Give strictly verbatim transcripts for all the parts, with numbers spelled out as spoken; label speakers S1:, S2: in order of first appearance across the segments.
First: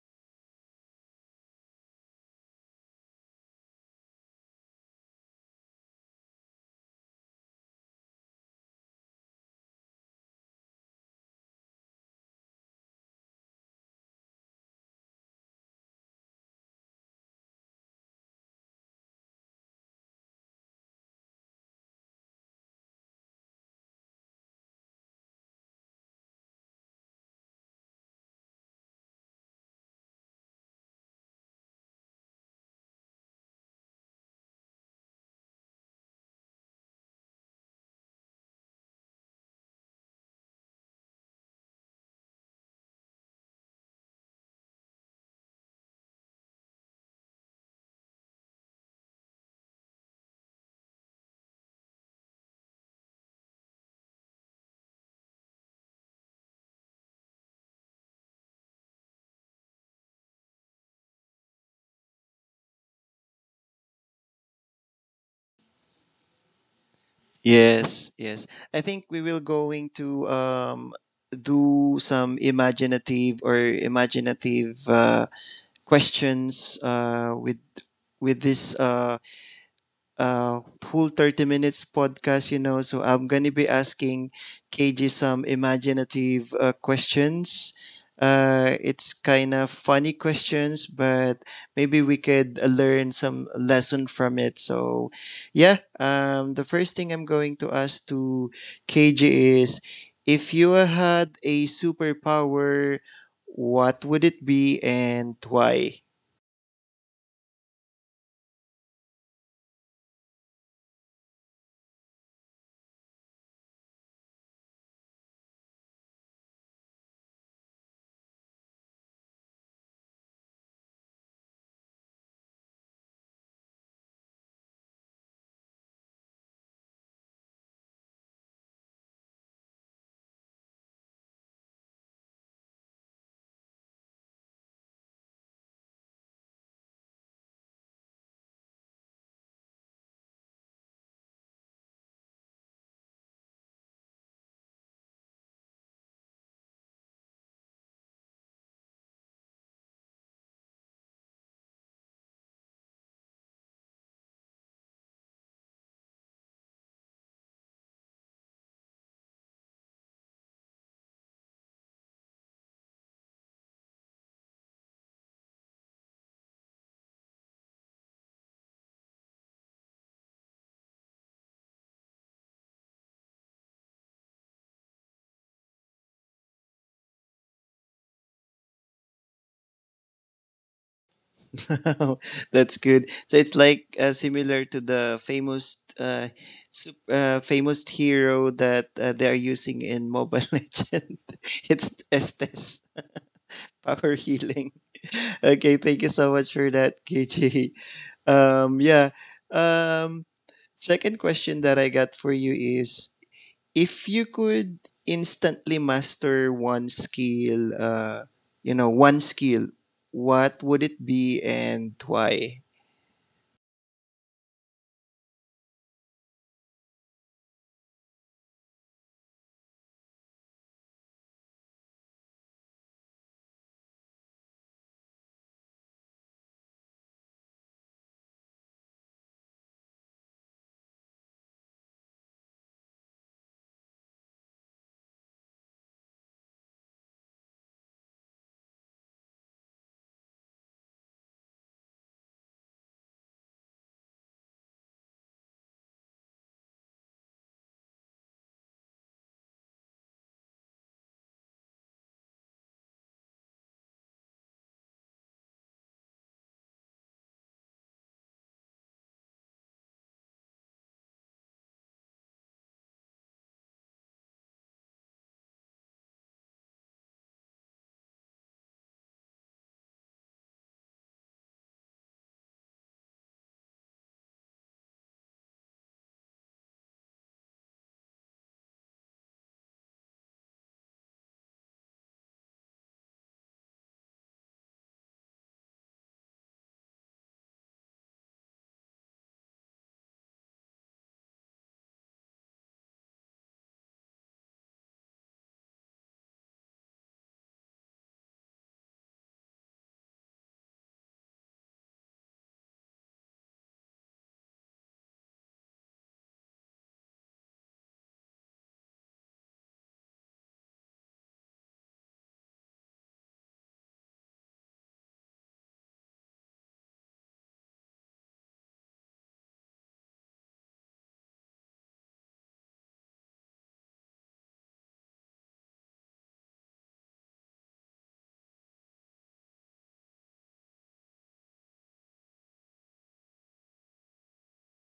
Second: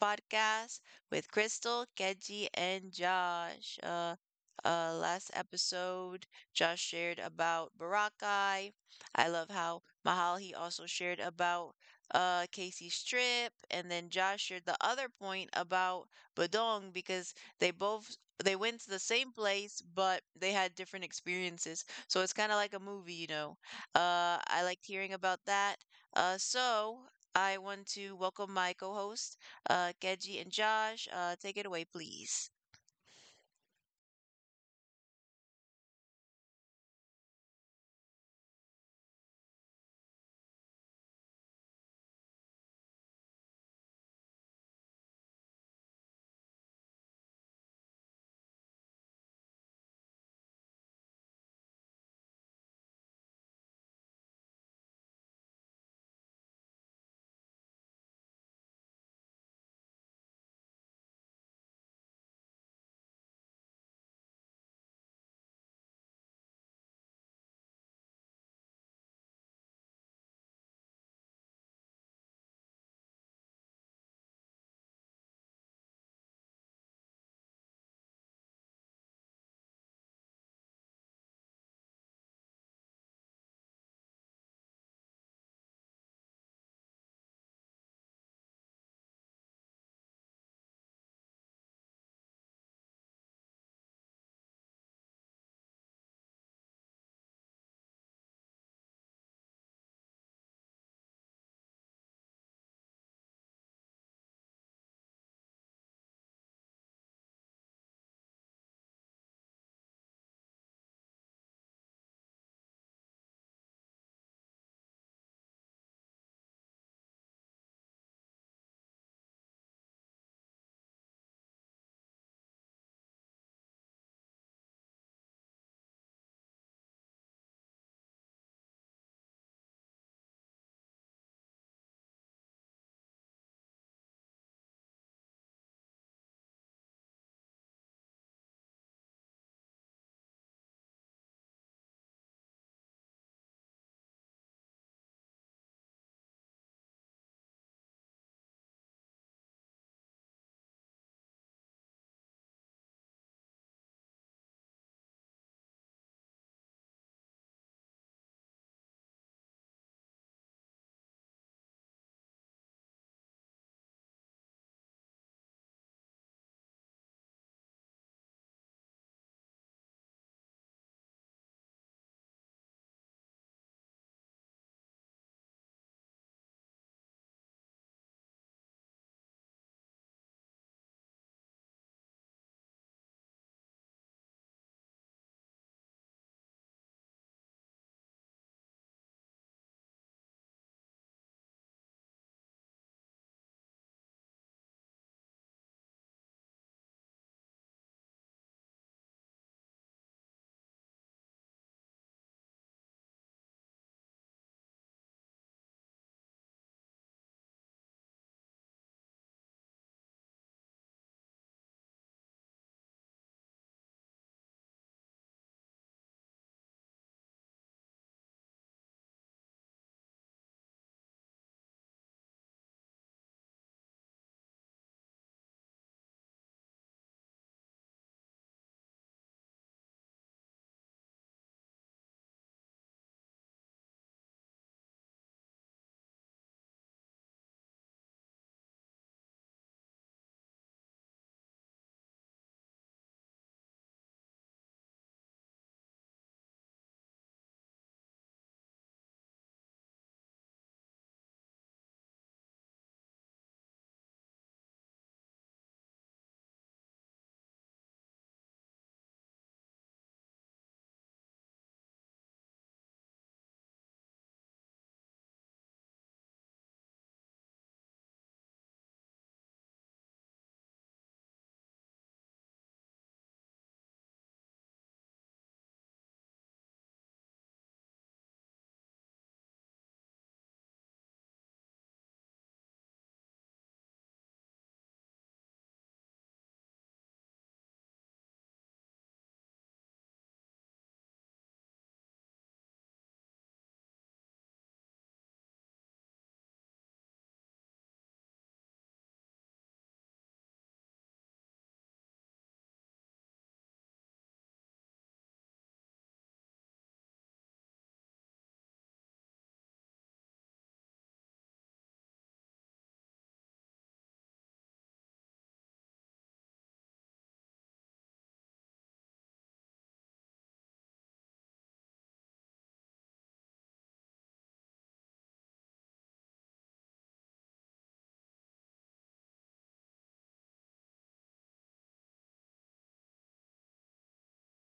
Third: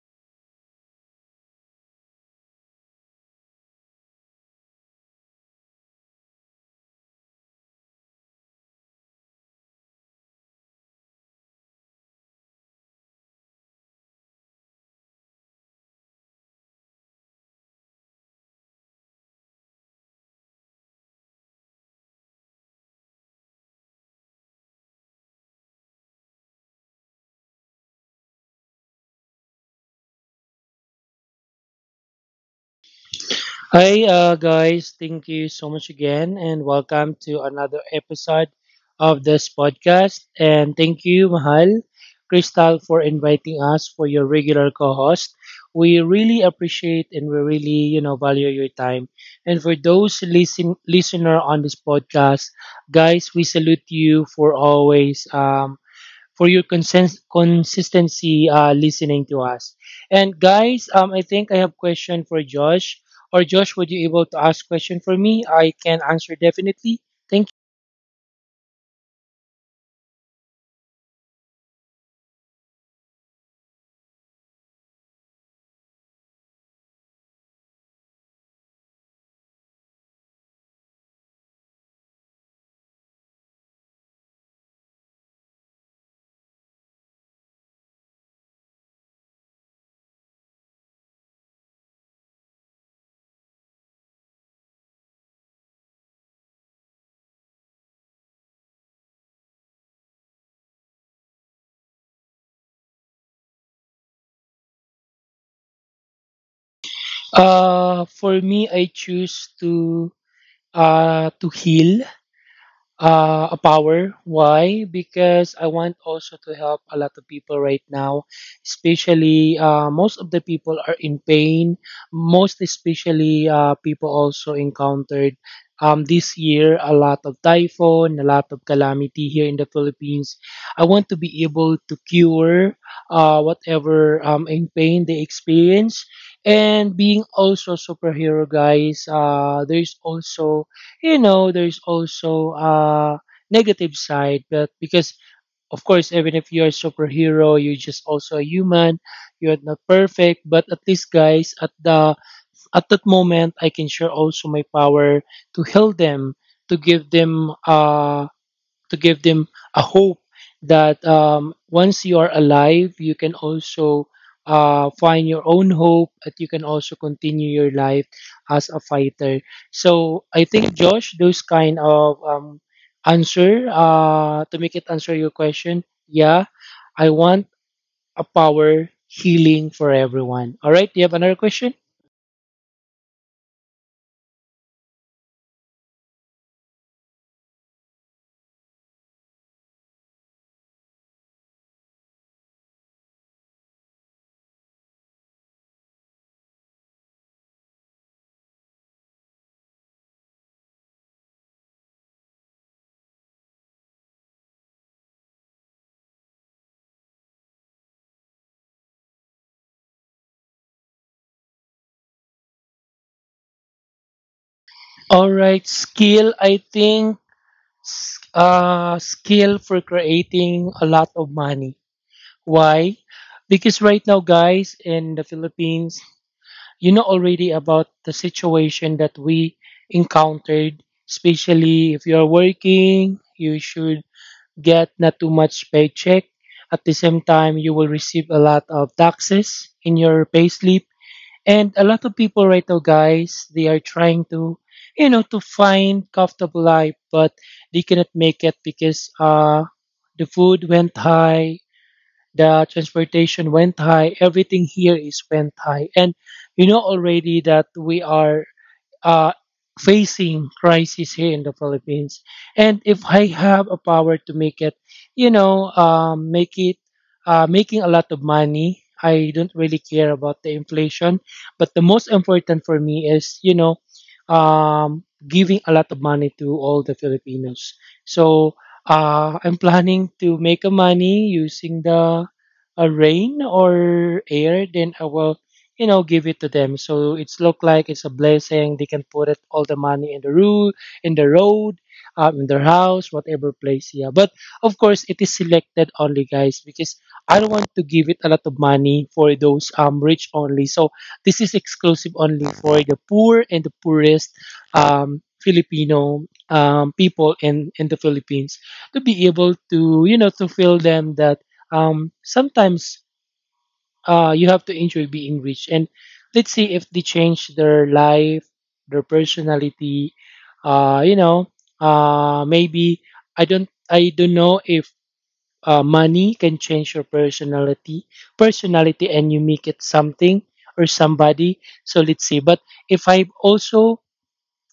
S1: podcast with Crystal, Keji, and Josh. Uh, uh, last episode, Josh shared about Barakai. I love how Mahal he also shared about uh Casey Strip, and then Josh shared the other point about Badong because they both they went to the same place, but they had different experiences. So it's kind of like a movie, you know. Uh, I liked hearing about that. Uh, so I want to welcome my co-host, uh, Keji and Josh. Uh, take it away, please.
S2: Hi, uh, guys. Thank you so much again, and welcome to another episode of this podcast. And thank you, Mahal, Crystal, for inviting us for your regular co-host. We really appreciate and we really, you know, value your time. And for those listen listener on this podcast, guys, we salute you for always um, for your consens- consistency uh, listening to us. And guys, um, I think I have question for Josh. Or Josh, would you able to ask question for me? I can answer definitely. Thank you.
S3: Yes, yes. I think we will going to um, do some imaginative or imaginative uh, questions uh, with with this uh, uh, whole thirty minutes podcast, you know. So I'm going to be asking K J some imaginative uh, questions. Uh, it's kind of funny questions, but maybe we could uh, learn some lesson from it. So, yeah, um, the first thing I'm going to ask to K J is if you had a superpower, what would it be and why?
S2: Uh, for me, I choose to uh to heal uh, a power. Why? Because I want also to help a lot of people right now, especially uh, most of the people are in pain. Most especially uh, people also encountered um, this year a lot of typhoon, a lot of calamity here in the Philippines. I want to be able to cure uh, whatever um, in pain they experience. And being also superhero guys, uh, there's also you know, there's also a negative side, but because of course, even if you're a superhero, you're just also a human. You're not perfect, but at least, guys, at the at that moment, I can share also my power to heal them, to give them uh to give them a hope that um, once you are alive, you can also uh, find your own hope, that you can also continue your life as a fighter. So I think, Josh, those kind of um, answer uh, to make it answer your question. Yeah, I want a power healing for everyone. All right, do you have another question?
S3: That's good. So it's like uh, similar to the famous uh, sup- uh famous hero that uh, they are using in Mobile Legend. It's Estes power healing. Okay, thank you so much for that, K J. Um yeah. Um Second question that I got for you is if you could instantly master one skill, uh you know, one skill, what would it be and why?
S2: All right, skill. I think s- uh, skill for creating a lot of money. Why? Because right now, guys, in the Philippines, you know already about the situation that we encountered, especially if you're working, you should get not too much paycheck. At the same time, you will receive a lot of taxes in your payslip. And a lot of people right now, guys, they are trying to, you know, to find comfortable life, but they cannot make it because uh, the food went high, the transportation went high everything here is went high and you know already that we are uh, facing crisis here in the Philippines. And if I have a power to make it, you know, um, make it uh, making a lot of money. I don't really care about the inflation, but the most important for me is, you know, um, giving a lot of money to all the Filipinos. So uh, I'm planning to make a money using the uh, rain or air. Then I will you know, give it to them. So it's look like it's a blessing. They can put it all the money in the road, in the road, um, in their house, whatever place. Yeah, but of course it is selected only, guys, because I don't want to give it a lot of money for those um rich only. So this is exclusive only for the poor and the poorest um Filipino um people in in the Philippines to be able to you know to feel them that um sometimes uh, you have to enjoy being rich. And let's see if they change their life, their personality. Uh, you know, uh, maybe I don't I don't know if uh, money can change your personality, personality, and you make it something or somebody. So let's see. But if I also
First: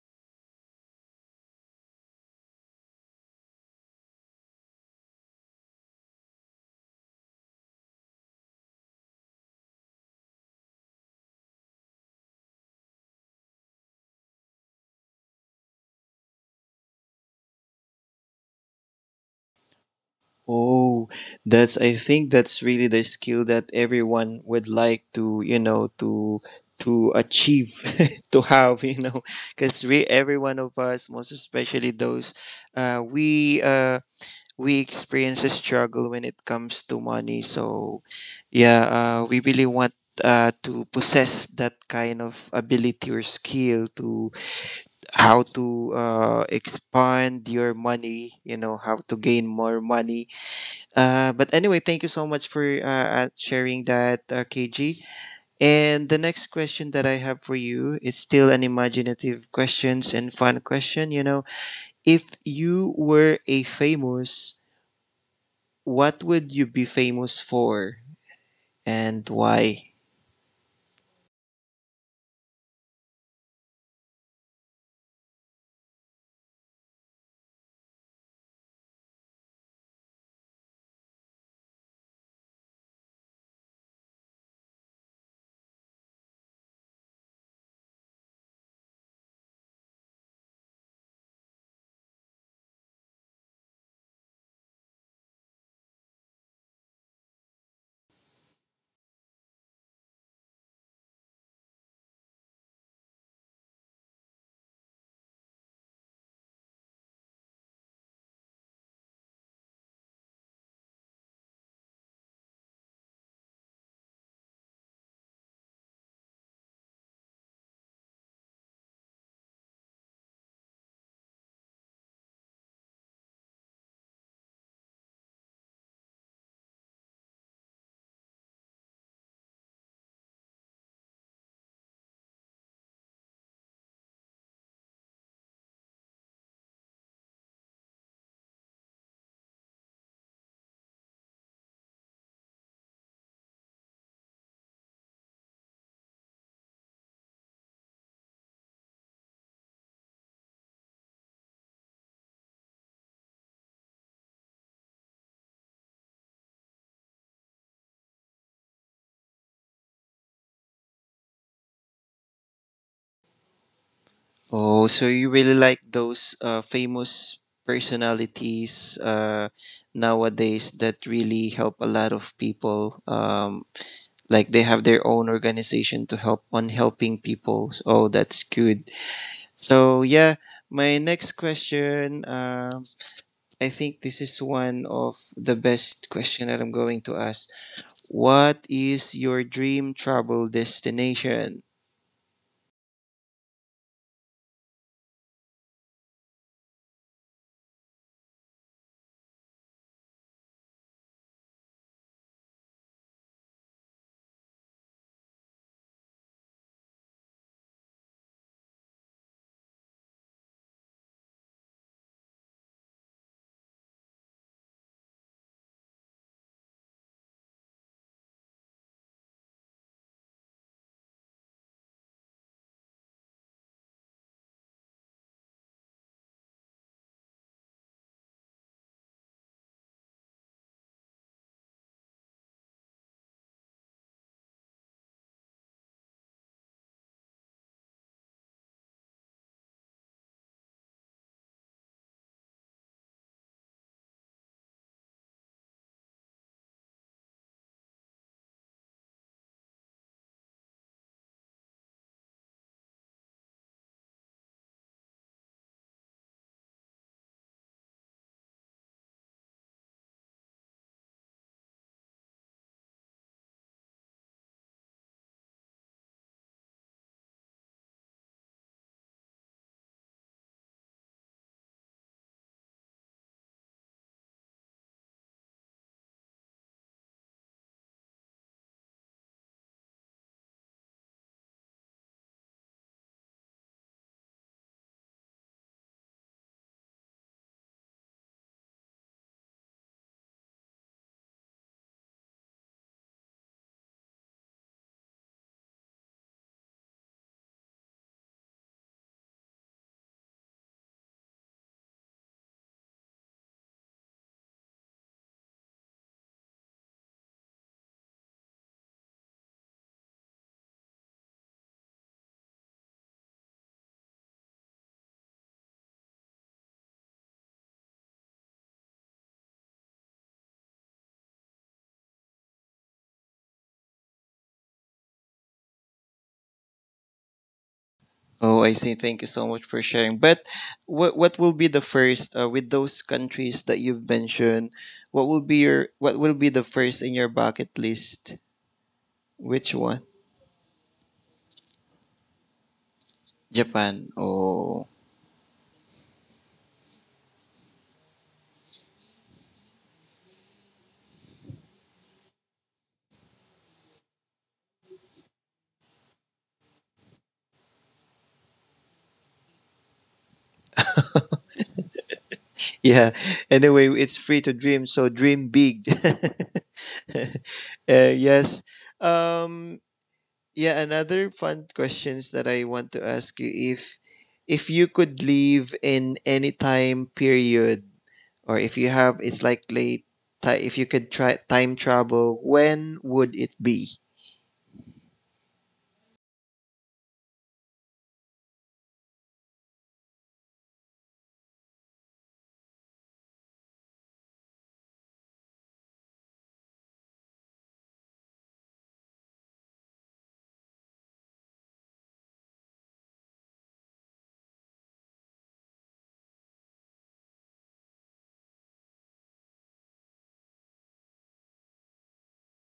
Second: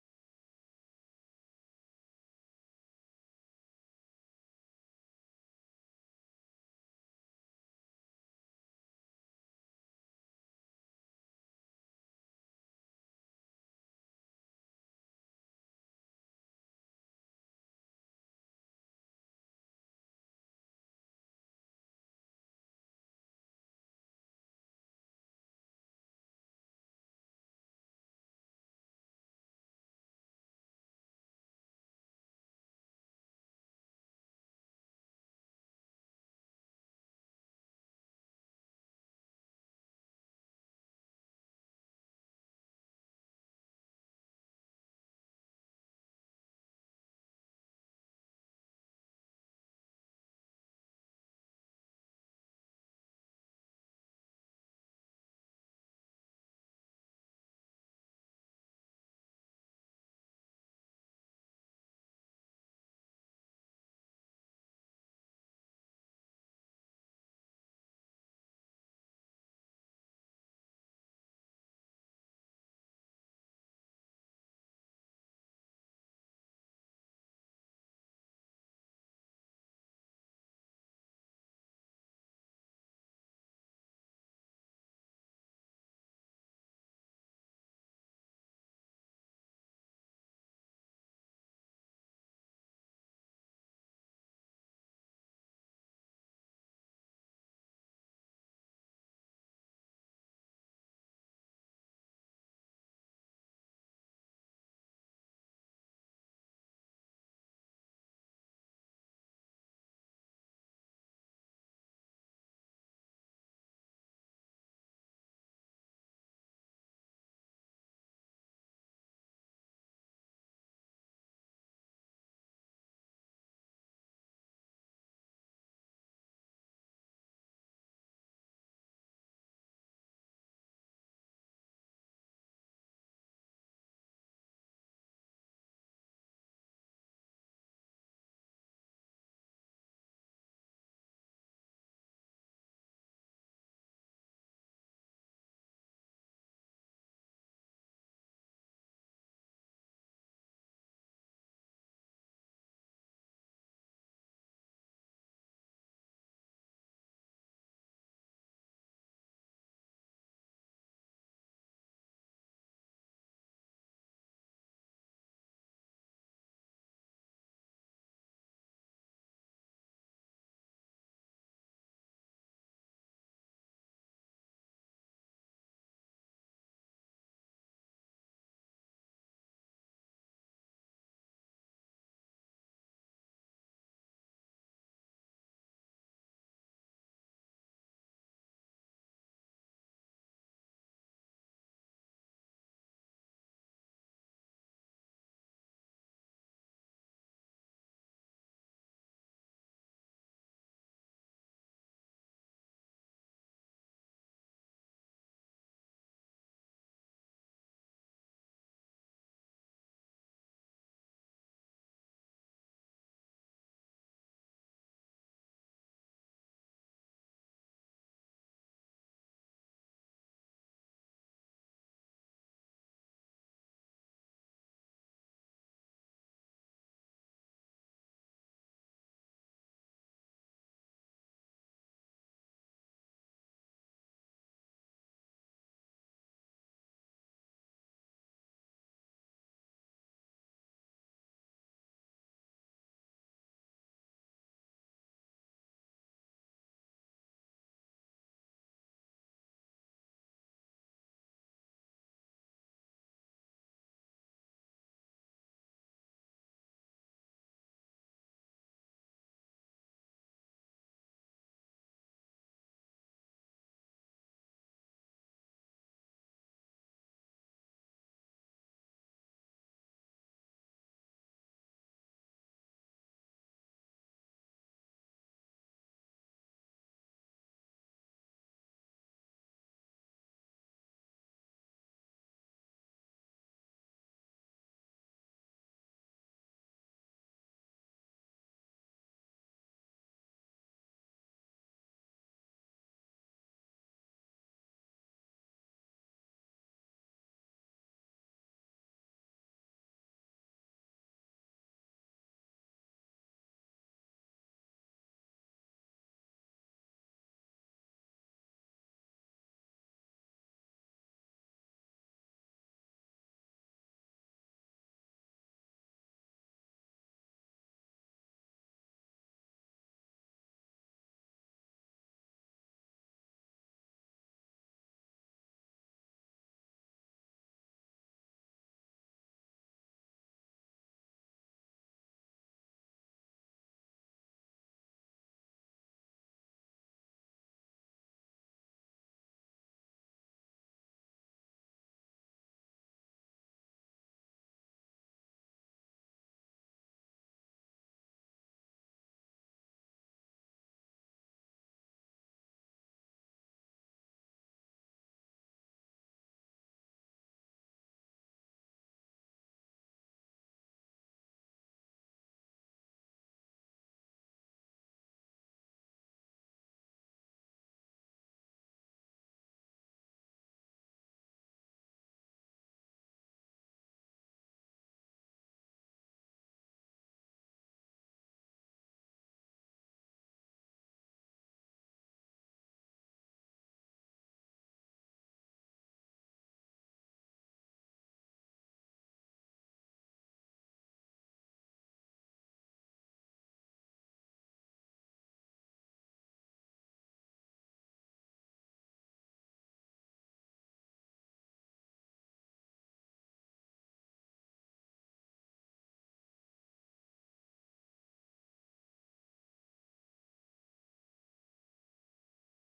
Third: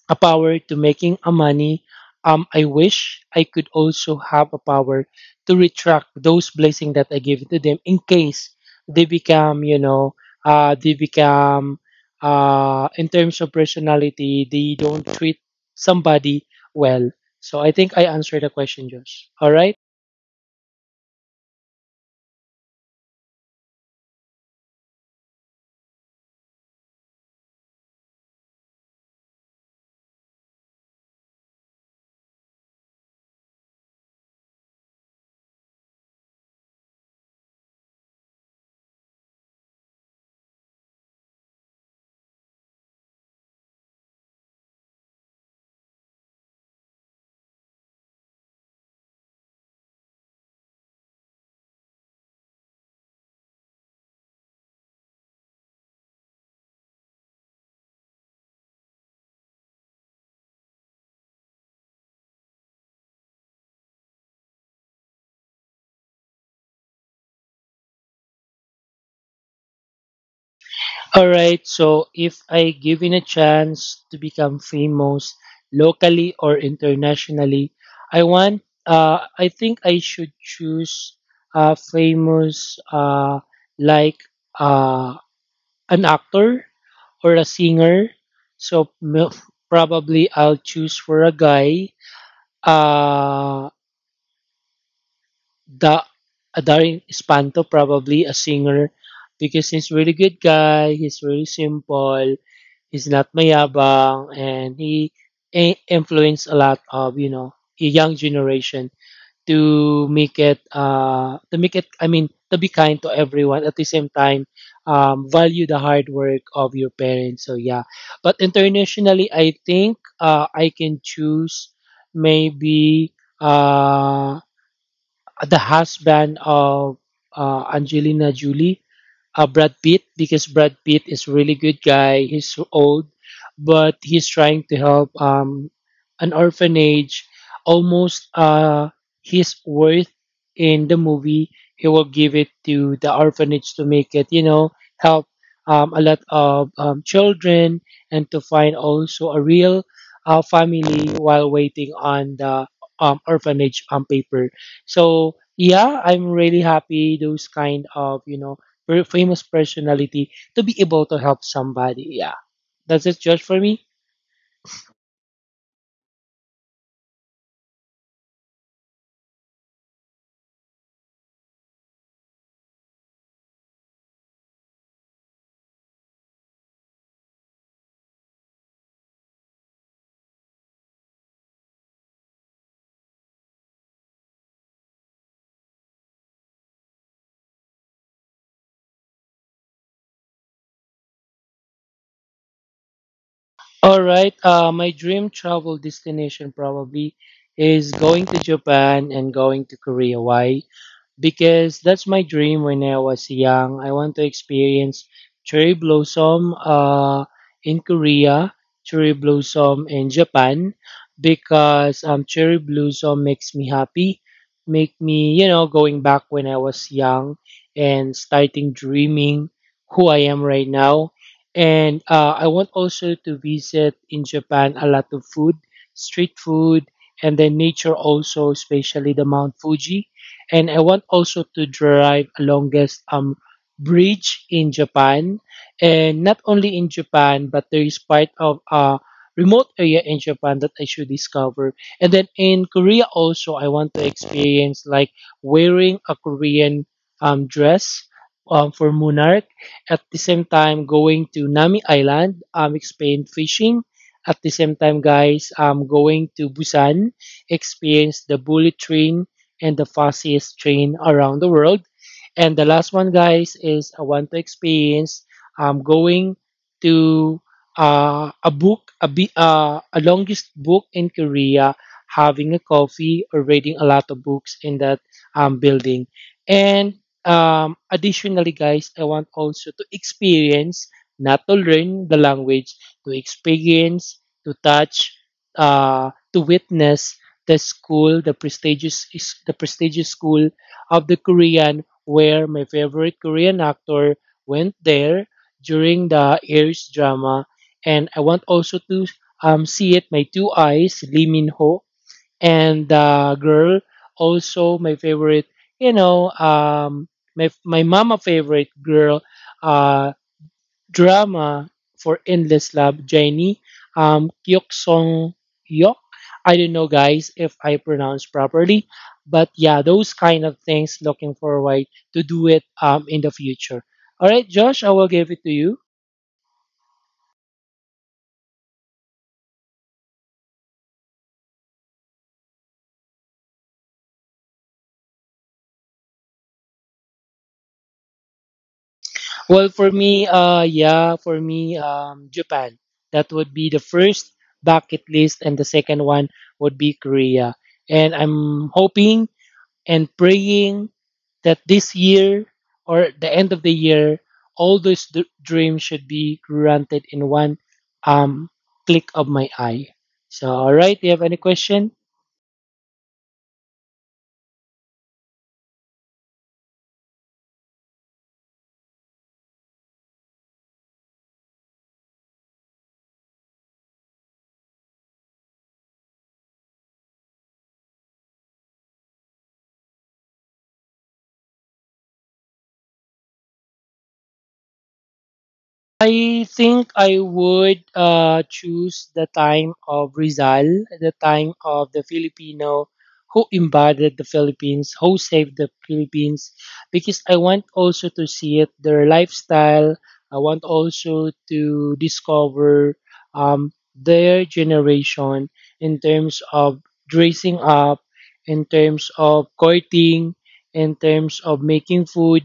S2: a power to making a money. Um, I wish I could also have a power to retract those blessing that I give to them in case they become, you know, uh, they become, uh, in terms of personality, they don't treat somebody well. So I think I answered the question, Josh. All right.
S3: Oh, that's I think that's really the skill that everyone would like to, you know, to to achieve to have, you know, because we every one of us, most especially those, uh, we uh we experience a struggle when it comes to money. So, yeah, uh, we really want uh to possess that kind of ability or skill to how to uh expand your money, you know, how to gain more money uh, but anyway, thank you so much for uh, uh, sharing that, uh, K G. And the next question that I have for you, it's still an imaginative questions and fun question. You know, if you were a famous, what would you be famous for and why?
S2: All right, so if I given a chance to become famous locally or internationally, I want uh I think I should choose uh famous uh like uh an actor or a singer. So m- probably I'll choose for a guy uh da Darin Espanto probably a singer because he's really good guy, he's really simple. He's not mayabang, and he i- influenced a lot of you know a young generation to make it uh to make it I mean to be kind to everyone at the same time um value the hard work of your parents. So yeah, but internationally, I think uh I can choose maybe uh, the husband of uh, Angelina Jolie, uh, Brad Pitt, because Brad Pitt is really good guy. He's so old, but he's trying to help um, an orphanage. Almost uh, his worth in the movie, he will give it to the orphanage to make it, you know, help um, a lot of um, children and to find also a real uh, family while waiting on the um, orphanage um, paper. So yeah, I'm really happy those kind of you know per- famous personality to be able to help somebody. Yeah, that's it just for me.
S3: Oh, so you really like those uh, famous personalities uh, nowadays that really help a lot of people um, like they have their own organization to help on helping people. Oh, that's good. So yeah, my next question, um I think this is one of the best question that I'm going to ask: what is your dream travel destination?
S2: All right, uh, my dream travel destination probably is going to Japan and going to Korea. Why? Because that's my dream when I was young. I want to experience cherry blossom uh, in Korea, cherry blossom in Japan, because um, cherry blossom makes me happy, make me, you know, going back when I was young and starting dreaming who I am right now. And uh, I want also to visit in Japan a lot of food, street food, and then nature also, especially the Mount Fuji and I want also to drive a longest um bridge in Japan, and not only in Japan, but there is part of a remote area in Japan that I should discover. And then in Korea also, I want to experience like wearing a Korean um dress um, for monarch. At the same time, going to Nami Island, um, experience fishing. At the same time, guys, I'm going to Busan, experience the bullet train and the fastest train around the world. And the last one, guys, is I want to experience um, going to uh, a book, a, bi- uh, a longest book in Korea, having a coffee or reading a lot of books in that um, building. And um, additionally, guys, I want also to experience, not to learn the language, to experience, to touch, uh, to witness the school, the prestigious is the prestigious school of the Korean, where my favorite Korean actor went there during the Aries drama, and I want also to um see it my two eyes, Lee Min Ho, and the girl also my favorite, you know, um my my mama favorite girl, uh drama for Endless Love, Jenny, um, Kyok Song Yok. I don't know, guys, if I pronounce properly, but yeah, those kind of things. Looking forward to do it um, in the future. All right, Josh, I will give it to you.
S3: Oh, I see. Thank you so much for sharing, but what what will be the first uh, with those countries that you've mentioned, what will be your what will be the first in your bucket list, which
S2: Well,
S3: one?
S2: for me, uh, yeah, for me, um, Japan. That would be the
S3: Japan.
S2: first
S3: Oh.
S2: bucket list, and the second one would be Korea. And I'm hoping and praying that this year or the end of the year, all those d- dreams should be granted in one um, click of my eye. So, all right, do you have any question?
S3: Yeah. Anyway, it's free to dream, so dream big. Uh, yes. Um, yeah. Another fun questions that I want to ask you if if you could live in any time period, or if you have, it's like late. ti- If you could try time travel, when would it be?
S2: I think I would uh, choose the time of Rizal, the time of the Filipino who embodied the Philippines, who saved the Philippines, because I want also to see it, their lifestyle. I want also to discover um, their generation in terms of dressing up, in terms of courting, in terms of making food,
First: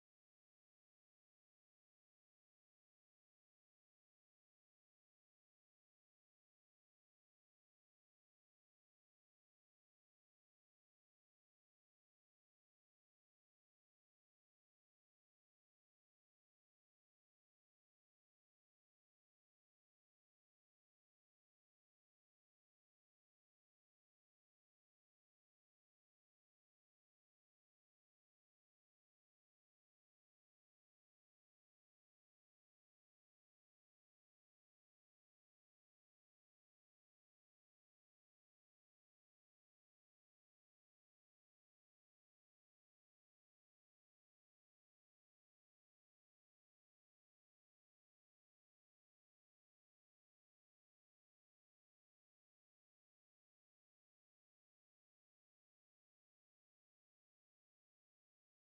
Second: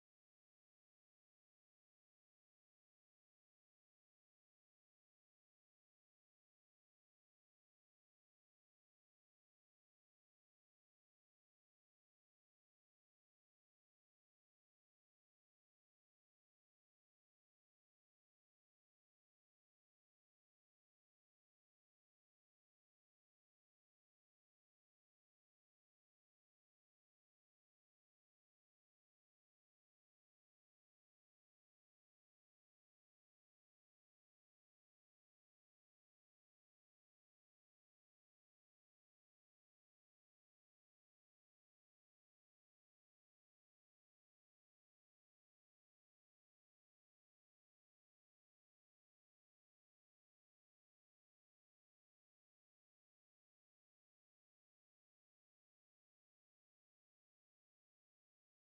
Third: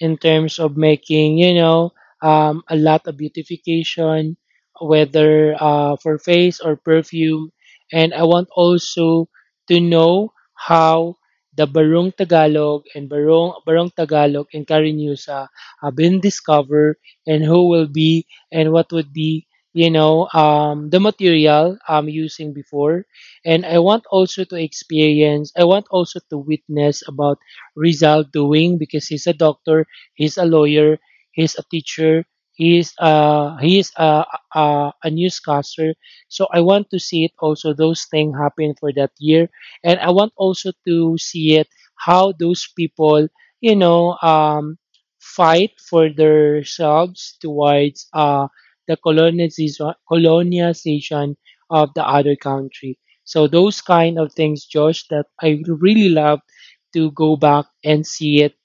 S2: in terms of making, you know, um, a lot of beautification, whether uh, for face or perfume. And I want also to know how the Barong Tagalog and Barong, Barong Tagalog and Carinusa have been discovered and who will be and what would be you know um, the material I'm using before and I want also to experience I want also to witness about Rizal doing because he's a doctor, he's a lawyer, he's a teacher. He's uh he's a, a a newscaster. So I want to see it also those things happen for that year, and I want also to see it how those people you know um fight for themselves towards uh the colonization colonization of the other country. So those kind of things, Josh, that I really love to go back and see it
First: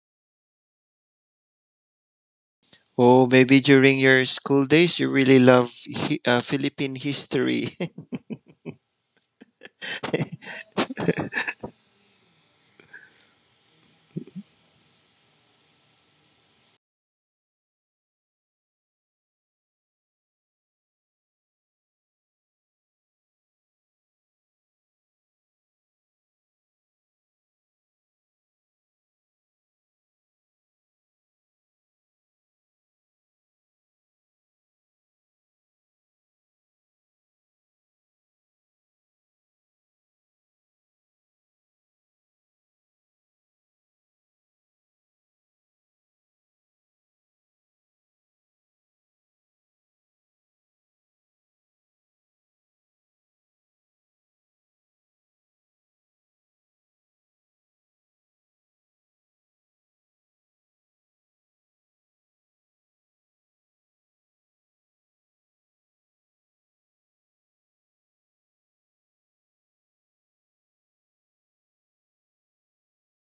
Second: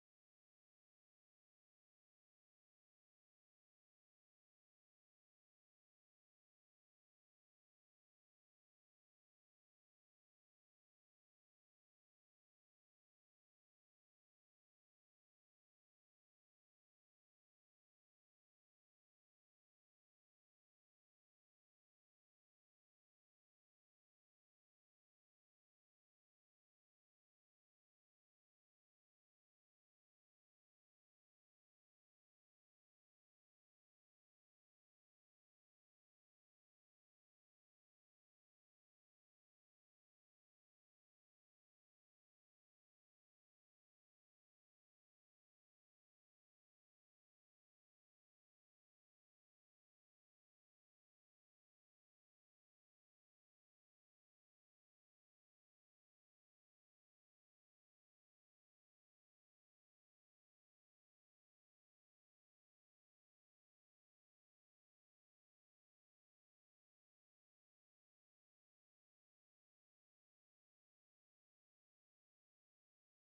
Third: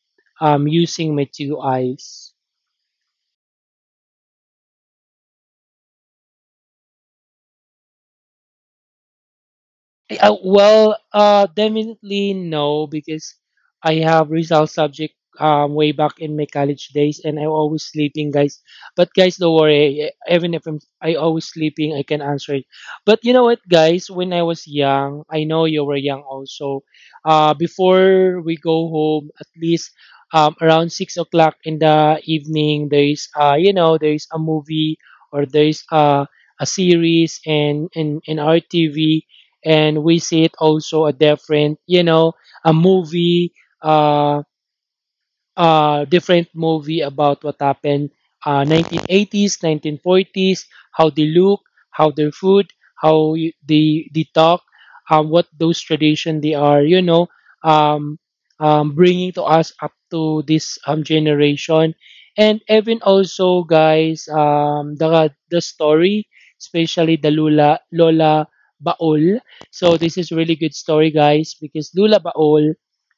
S2: um, using my two eyes.
S3: Oh, maybe during your school days, you really love hi- uh, Philippine history.
S2: Uh, well, uh, definitely no, because I have result subject um way back in my college days, and I'm always sleeping, guys. But guys, don't worry. e-, Even if I'm I always sleeping, I can answer it. But you know what, guys? When I was young, I know you were young also. Uh, before we go home, at least um around six o'clock in the evening, there is uh you know there is a movie or there is uh a series and in in our T V, and we see it also a different, you know a movie, uh, uh, different movie about what happened uh, nineteen eighties, nineteen forties. How they look, how their food, how y- they they talk, um, what those tradition they are, you know, um, um, bringing to us up to this um, generation. And even also, guys, um, the the story, especially the Lula Lola Baol. So this is really good story, guys, because Lula Baol,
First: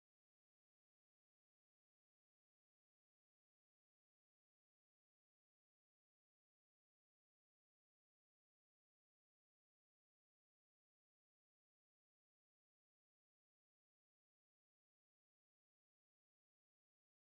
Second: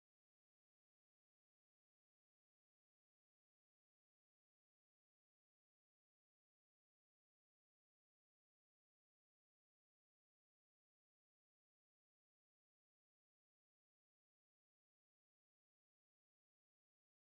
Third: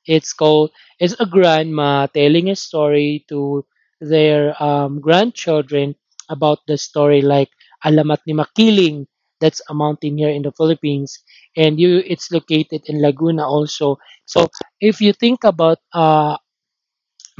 S2: it's called, is a grandma telling a story to their um, grandchildren about the story like Alamat ni Makiling. That's a mountain here in the Philippines, and you it's located in Laguna also. So if you think about uh,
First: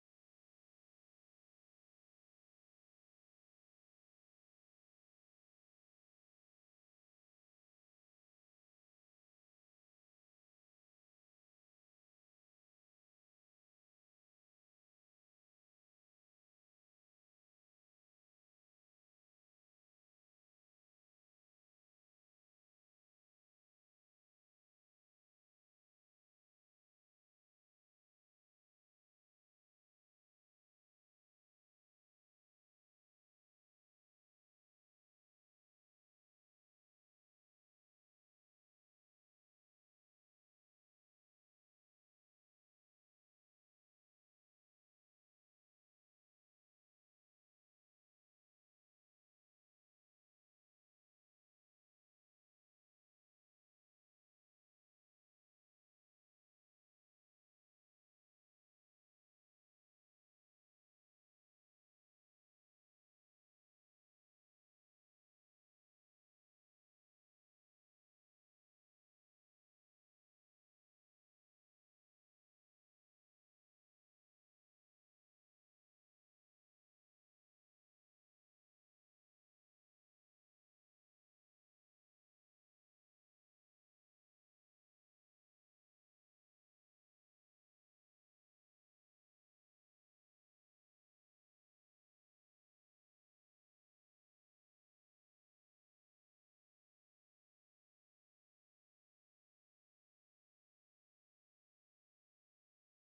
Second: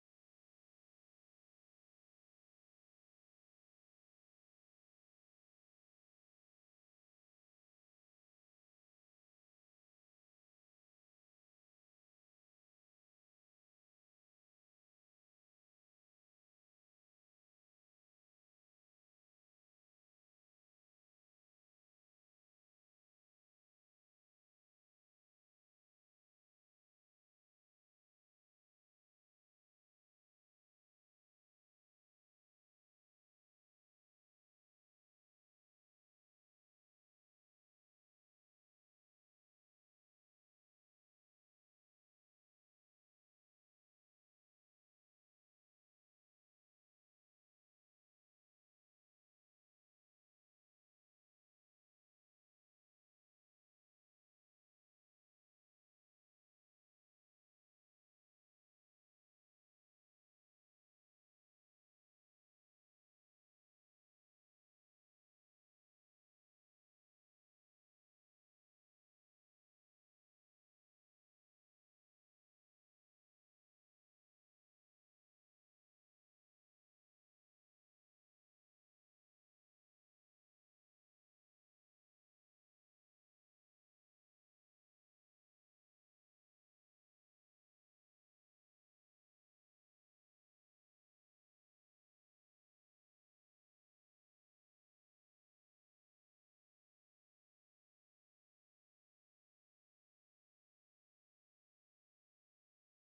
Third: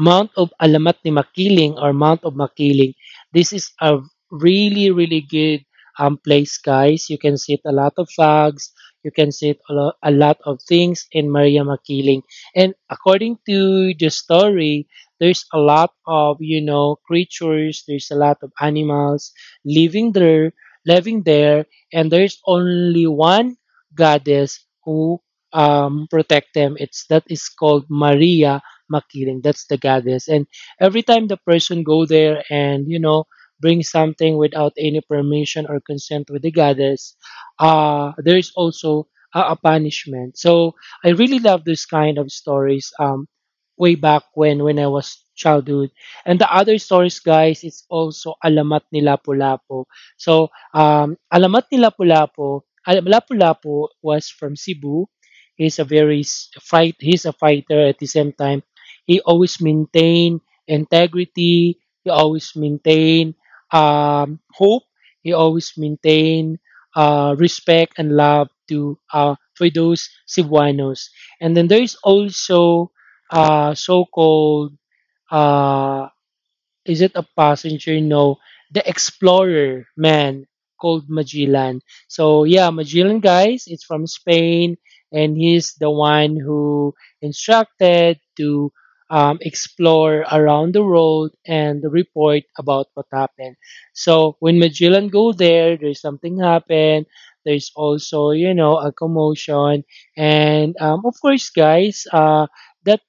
S2: Mount of Alamat ni Makiling or Mount of Makiling. This is a really, really good um, place, guys. You can see a lot of flags. You can see a lot, a lot of things in Maria Makiling. And according to the story, there's a lot of, you know, creatures. There's a lot of animals living there, living there. And there's only one goddess who um, protect them. It's that is called Maria Makiling. That's the goddess. And every time the person go there and, you know, bring something without any permission or consent with the goddess, uh, there is also a, a punishment. So I really love this kind of stories. Um, way back when when I was childhood. And the other stories, guys, it's also Alamat ni Lapu-Lapu. So, um, Alamat ni Lapu-Lapu, Al- Lapu-Lapu was from Cebu. He's a very s- fight. He's a fighter at the same time. He always maintained integrity. He always maintained um, hope. He always maintained uh, respect and love to uh, for those Cebuanos. And then there is also uh, so-called uh, is it a passenger? No, the explorer, man, called Magellan. So yeah, Magellan, guys, it's from Spain, and he's the one who instructed to um, explore around the world and report about what happened. So when Magellan go there, there's something happened. There's also, you know, a commotion, and, um, of course, guys, uh, that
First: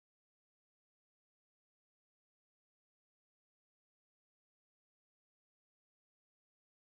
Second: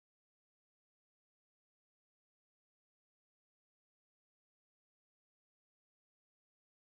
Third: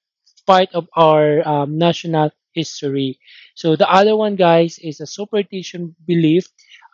S2: part of our um, national history. So the other one, guys, is a superstition belief,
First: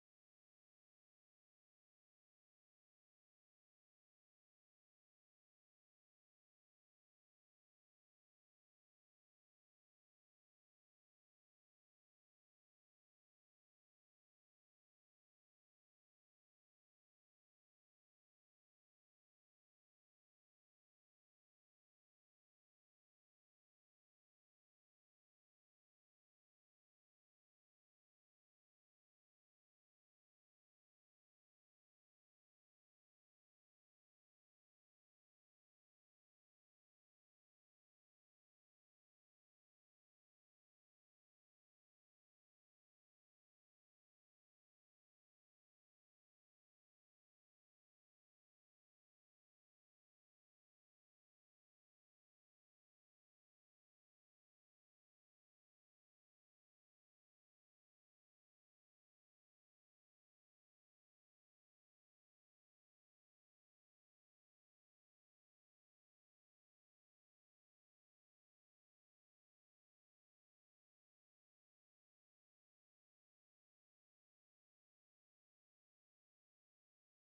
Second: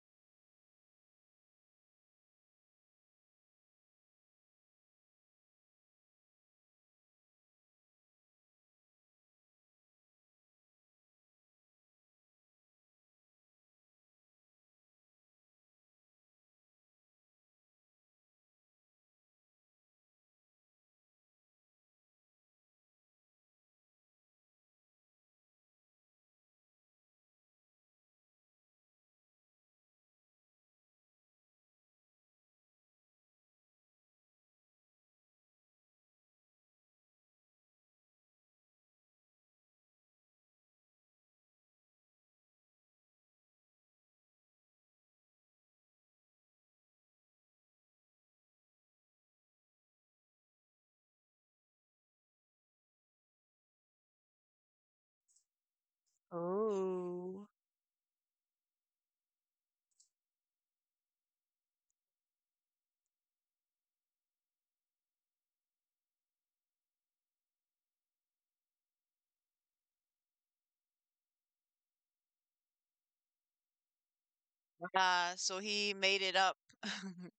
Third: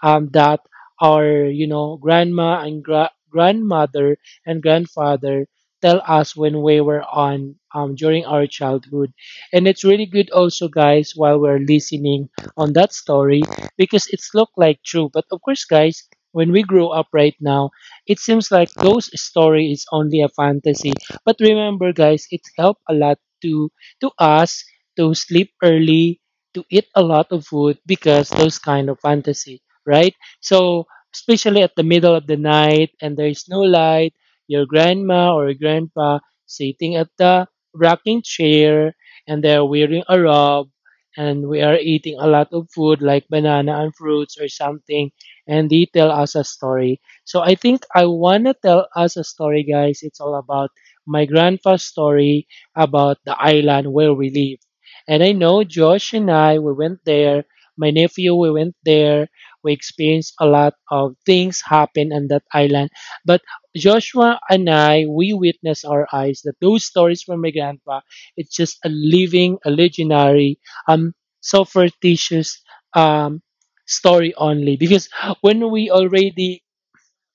S2: um, that our, you know, grandma and gra- grandmother and grandfather tell us when we were on, um, during our childhood. And it's really good also, guys, while we're listening on that story because it's look like true. But of course, guys, when we grow up right now, it seems like those story is only a fantasy. But remember, guys, it helped a lot to to us to sleep early, to eat a lot of food because those kind of fantasy, right? So especially at the middle of the night and there is no light, your grandma or grandpa sitting at the rocking chair, and they're wearing a robe, and we are eating a lot of food like banana and fruits or something, and they tell us a story. So I think I want to tell us a story, guys. It's all about my grandpa's story about the island where we live. And I know Josh and I, we went
S1: Oh.
S2: there. My nephew, we went there. We experienced a lot of things happen on that island. But Joshua and I, we witnessed our eyes that those stories from my grandpa, it's just a living, a legendary, um, so fictitious, um, story only. Because
S1: Uh, so
S2: when
S1: he
S2: we
S1: made it up.
S2: already,